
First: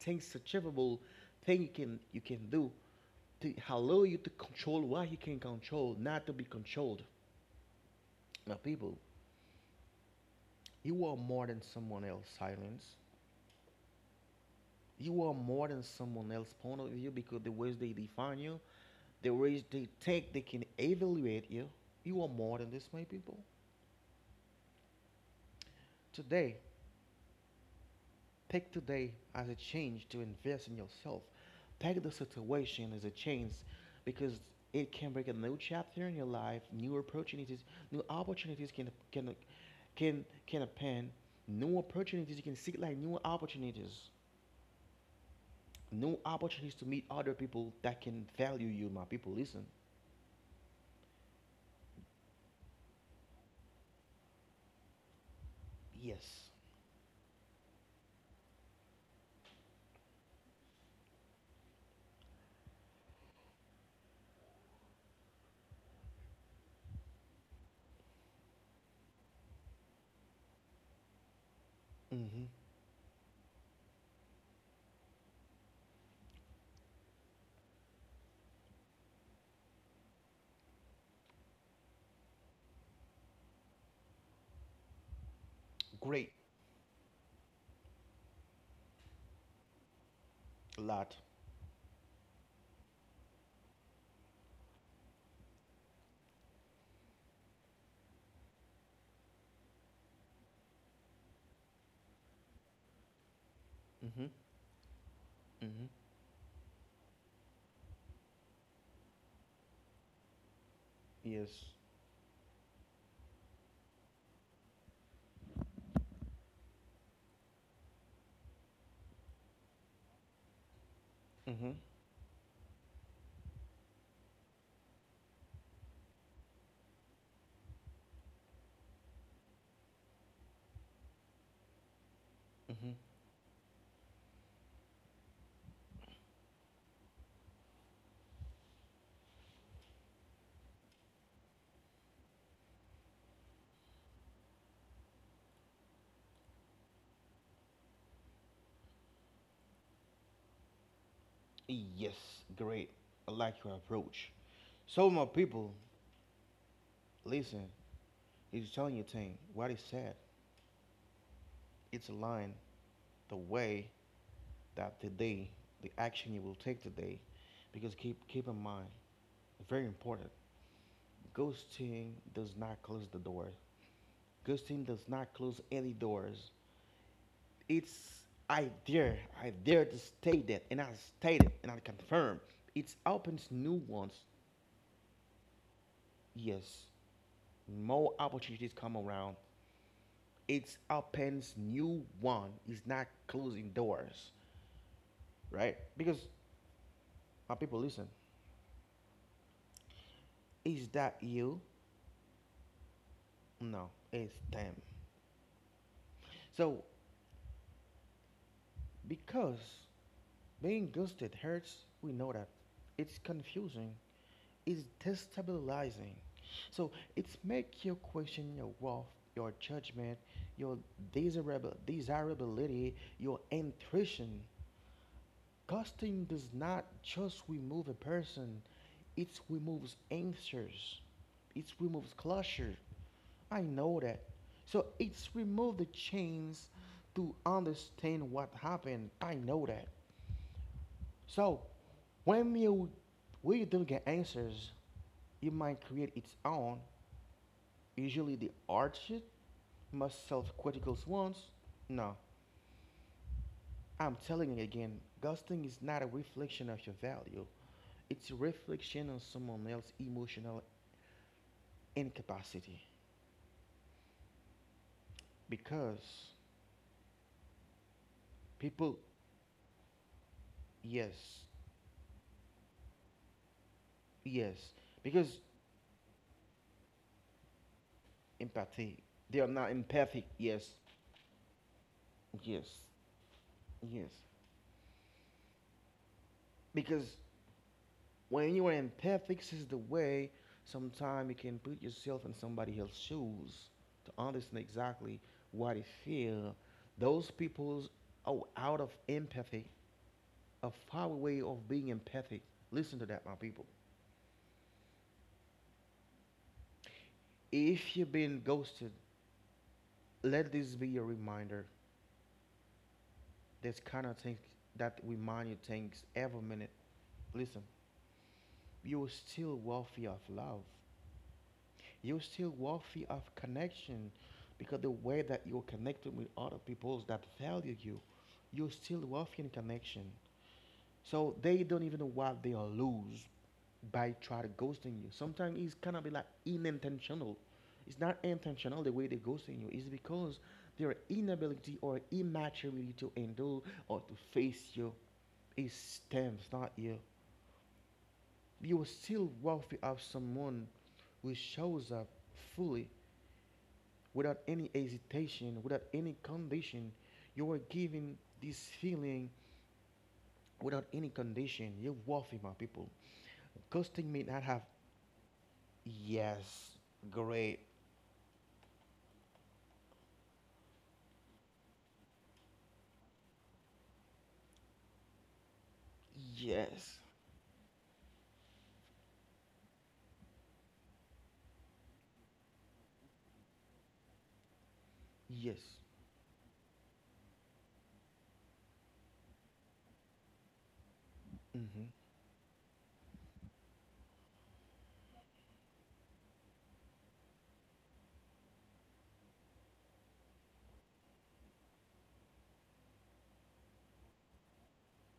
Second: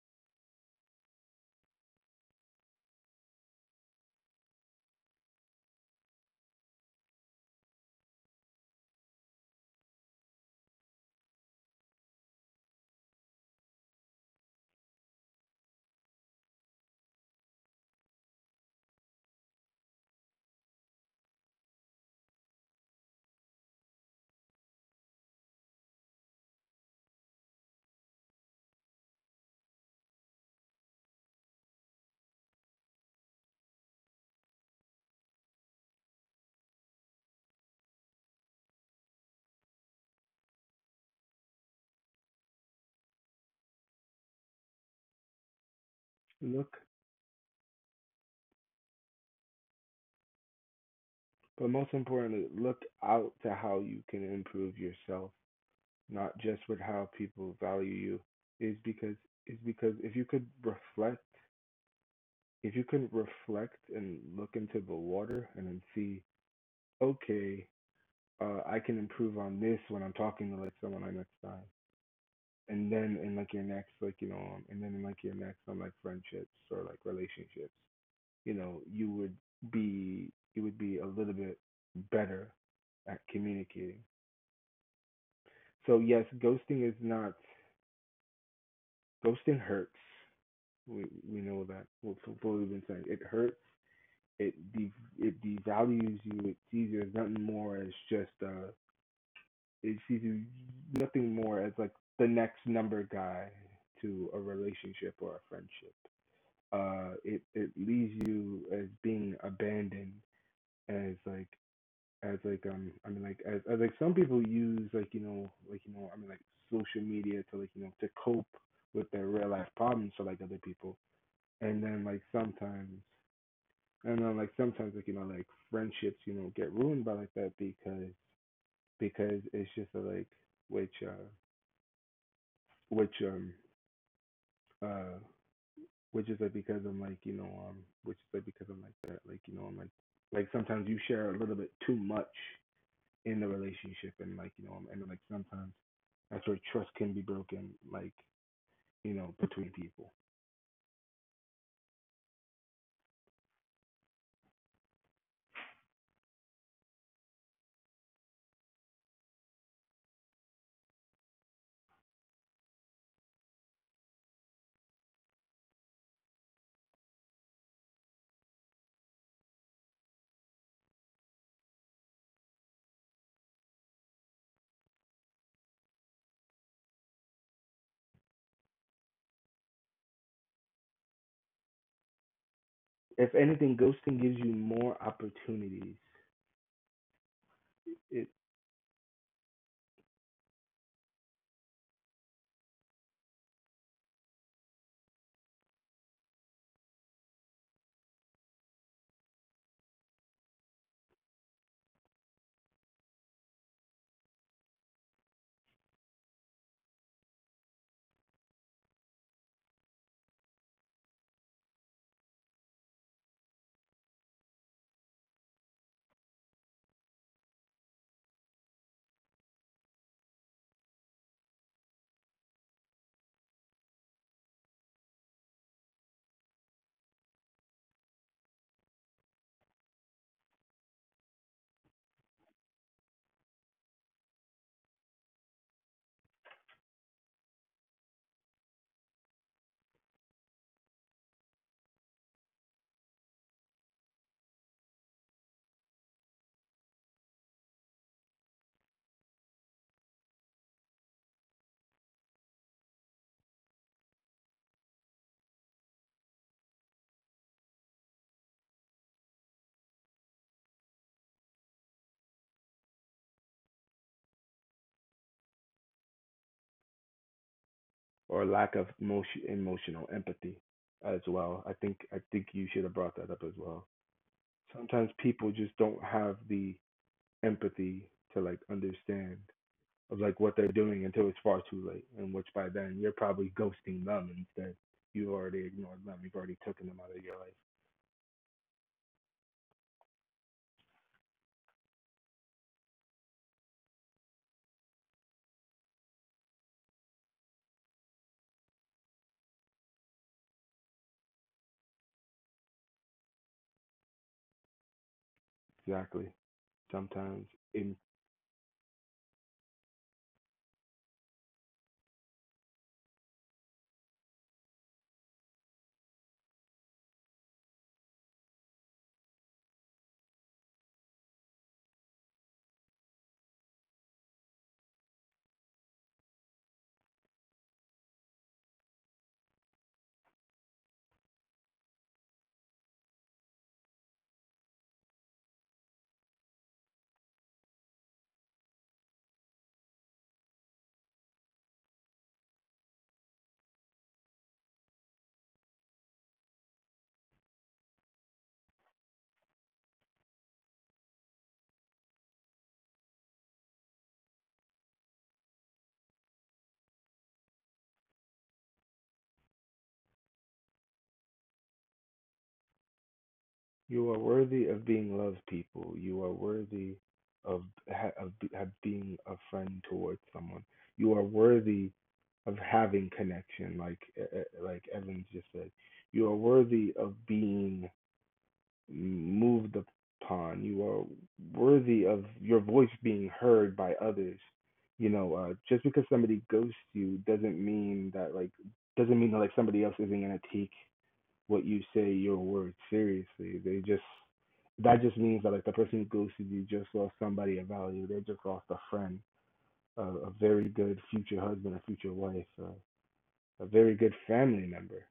Speaker 1: things achievable, thing you can do to allow you to control what you can control, not to be controlled. Now, people, you are more than someone else. Silence. You are more than someone else's point of view because the ways they define you, the ways they think they can evaluate you, you are more than this, my people. Today, take today as a chance to invest in yourself. Take the situation as a chance because it can bring a new chapter in your life, new opportunities can can happen, new opportunities you can seek like new opportunities to
Speaker 2: Look,
Speaker 1: meet other people that can value you, my people. Listen,
Speaker 2: but most importantly, look out to how you can improve yourself not
Speaker 1: yes,
Speaker 2: just with how people value you is because if you could reflect and look into the water and then see okay, I can improve on this when I'm talking to like someone I next time
Speaker 1: mm-hmm,
Speaker 2: and then in like your next like and then in like your next on like friendships or like relationships. You know you would be, you would be a little bit better at communicating. So yes,
Speaker 1: great,
Speaker 2: ghosting is not, ghosting hurts.
Speaker 1: a lot,
Speaker 2: We know that. Well, so what we've been saying, it hurts. It de- it devalues you. It sees you as nothing more as just It sees you nothing more as like the next number guy
Speaker 1: mm-hmm.
Speaker 2: to a relationship or a
Speaker 1: Mm-hmm.
Speaker 2: friendship. It leaves you as being abandoned as
Speaker 1: Yes,
Speaker 2: like as like like as like some people use like like social media to like you know to cope with their real life problems for like other people,
Speaker 1: mm-hmm.
Speaker 2: and then like sometimes like you know like friendships you know get ruined by like that, because it's just like which
Speaker 1: Mm-hmm.
Speaker 2: which um uh which is like because I'm like that like you know I'm like sometimes you share a little bit too much in the relationship and like you know and like sometimes that's where trust can be broken like you know between people.
Speaker 1: Yes, great. I like your approach. So my people, listen, he's telling you thing, what he said, it's aligned the way that today, the action you will take today, because keep in mind, very important, ghosting does not close the door. Ghosting does not close any doors. It's I dare, I dare to state that, and I state it, and I confirm, it
Speaker 2: If
Speaker 1: opens
Speaker 2: anything,
Speaker 1: new ones.
Speaker 2: ghosting gives you more opportunities.
Speaker 1: Yes, more
Speaker 2: it,
Speaker 1: opportunities come around, it opens new one. It's not closing doors, right? Because our people listen. Is that you? No, it's them. So because being ghosted hurts, we know that. It's confusing. It's destabilizing. So it's make you question your worth, your judgment, your desirable desirability, your intuition. Ghosting does not just remove a person, it removes answers, it removes closure. I know that. So it's remove the chains to understand what happened. I know that. So when you when you don't get answers, it might create its own, usually the hardship, most self-critical ones. No, I'm telling you again, ghosting is not a reflection of your value. It's a reflection on someone else's emotional incapacity because
Speaker 2: or lack of
Speaker 1: people,
Speaker 2: emotion, emotional empathy as
Speaker 1: yes,
Speaker 2: well. I think you should have brought that up as well.
Speaker 1: yes,
Speaker 2: Sometimes
Speaker 1: because
Speaker 2: people just don't have the empathy to like
Speaker 1: empathy they
Speaker 2: understand
Speaker 1: are not empathic,
Speaker 2: of like what
Speaker 1: yes,
Speaker 2: they're doing until it's far too late, and which by
Speaker 1: yes,
Speaker 2: then you're probably ghosting
Speaker 1: yes,
Speaker 2: them instead. You already ignored them. You've already taken them
Speaker 1: because
Speaker 2: out of your life.
Speaker 1: when you are empathic this is the way sometimes you can put yourself in somebody else's shoes to understand exactly what they feel, those people are out of empathy, a far way of being empathic, listen to that my people.
Speaker 2: Exactly. Sometimes it.
Speaker 1: If you've been ghosted, let this be your reminder, this kind of things that remind you things every minute. Listen, you're still worthy of love. You're still worthy of connection because the way that you're connected with other people that value you, you're still worthy in connection. So they don't even know what they are lose by trying to ghosting you. Sometimes it's kind of be like unintentional. It's not intentional the way they ghosting you. It's because their inability or immaturity to handle or to face your. It stems, not you. You are still worthy of someone who shows up fully without any hesitation, without any condition. You are giving this feeling without any condition. You're worthy, my people. Ghosting
Speaker 2: You
Speaker 1: may
Speaker 2: are
Speaker 1: not have
Speaker 2: worthy of being loved, people. You are
Speaker 1: yes,
Speaker 2: worthy
Speaker 1: great,
Speaker 2: of of being a friend towards someone. You are worthy of having connection, like Evans just said. You are
Speaker 1: yes,
Speaker 2: worthy of being moved upon. You are worthy of your voice being heard by others. You know,
Speaker 1: yes,
Speaker 2: just because somebody ghosts you doesn't mean that like somebody else isn't gonna take what
Speaker 1: mm-hmm,
Speaker 2: you say your words seriously. They just, that just means that like the person who ghosted you just lost somebody of value. They just lost a friend, a very good future husband, a future wife, a very good family member.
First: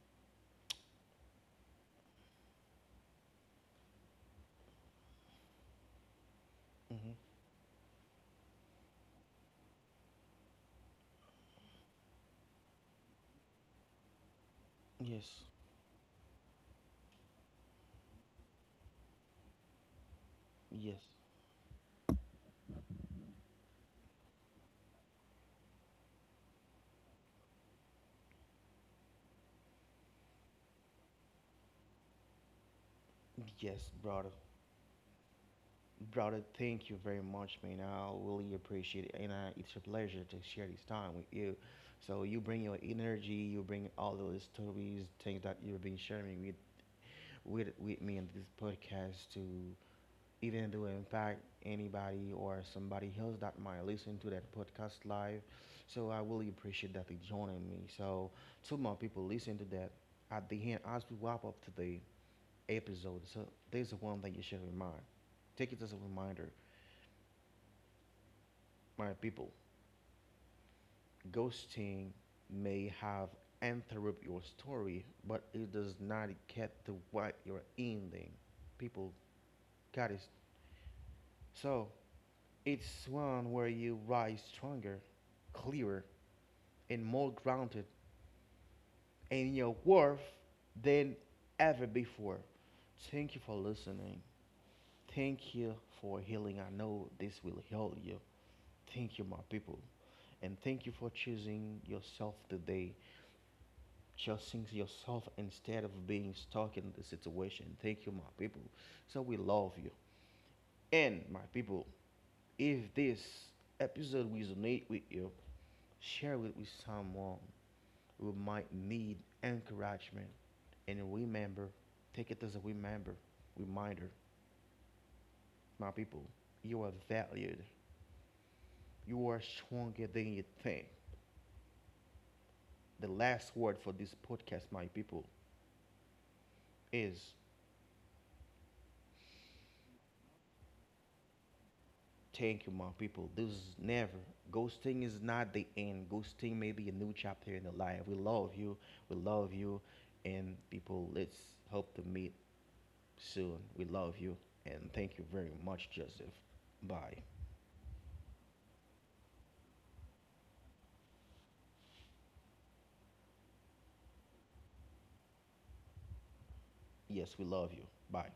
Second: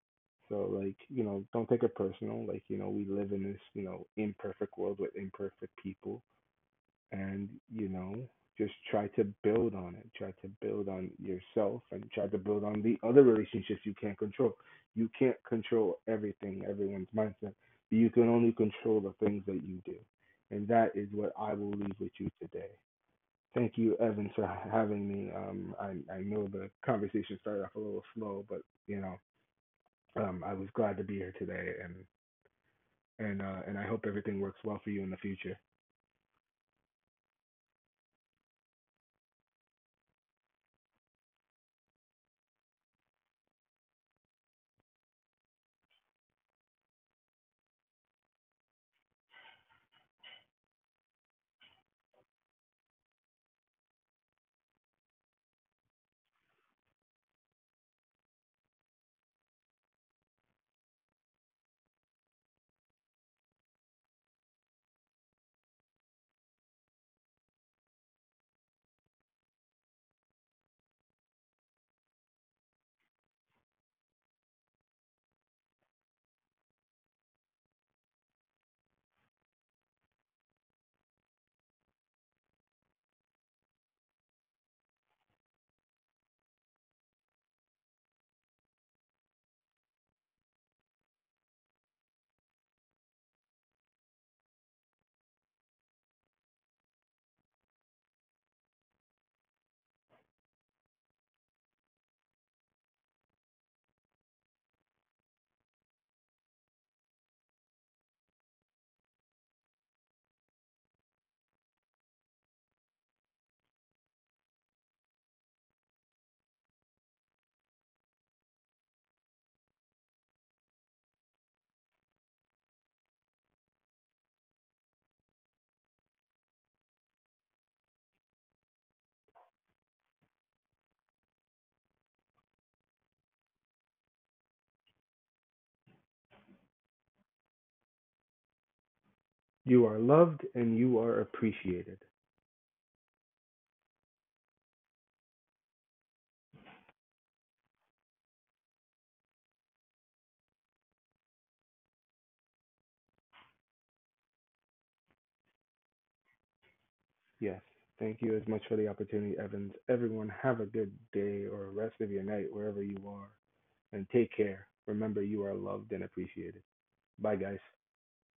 Speaker 2: So like you know, don't take it personal. Like you know, we live in this you know imperfect world with imperfect people,
Speaker 1: mm-hmm,
Speaker 2: and you know just try to build on it, try to build on yourself, and try to build on the other relationships you can't control. You can't
Speaker 1: yes,
Speaker 2: control everything, everyone's mindset, but you can only control the things that you do, and that
Speaker 1: yes,
Speaker 2: is what I will leave with you today. Thank you, Evan, for having me. I know the conversation started off a little slow, but you know I was glad to be here today, and I
Speaker 1: yes,
Speaker 2: hope
Speaker 1: brother.
Speaker 2: everything works well for you in the future.
Speaker 1: Brother, thank you very much, man. I really appreciate it, and it's a pleasure to share this time with you. So you bring your energy, you bring all those stories, things that you've been sharing with with me in this podcast to even to impact anybody or somebody else that might listen to that podcast live. So I really appreciate that you joining me. So two more people listen to that at the end as we wrap up today episode. So there's one thing you should remind. Take it as a reminder my people, ghosting may have interrupt your story, but it does not get to what you're ending. People got it. So it's one where you rise stronger, clearer, and more grounded in your worth than ever before. Thank you for listening. Thank you for healing. I know this will heal you. Thank you, my people. And thank you for choosing yourself today. Just think yourself instead of being stuck in the situation. Thank you, my people. So we love you. And my people, if this episode resonates with you, share it with someone who might need encouragement. And remember, take it as a remember, reminder, my people, you are valued. You are stronger than you think. The last word for this podcast, my people, is
Speaker 2: You are loved and you are appreciated.
Speaker 1: thank you, my people. This is never. Ghosting is not the end. Ghosting may be a new chapter in the life. We love you. We love you. And people, let's hope to meet soon. We love you. And thank you very much, Joseph. Bye.
Speaker 2: Yes. Thank you as much for the opportunity, Evans. Everyone, have a good day or rest of your night wherever you are, and take care. Remember, you are loved and appreciated.
Speaker 1: Yes,
Speaker 2: Bye,
Speaker 1: we
Speaker 2: guys.
Speaker 1: love you. Bye.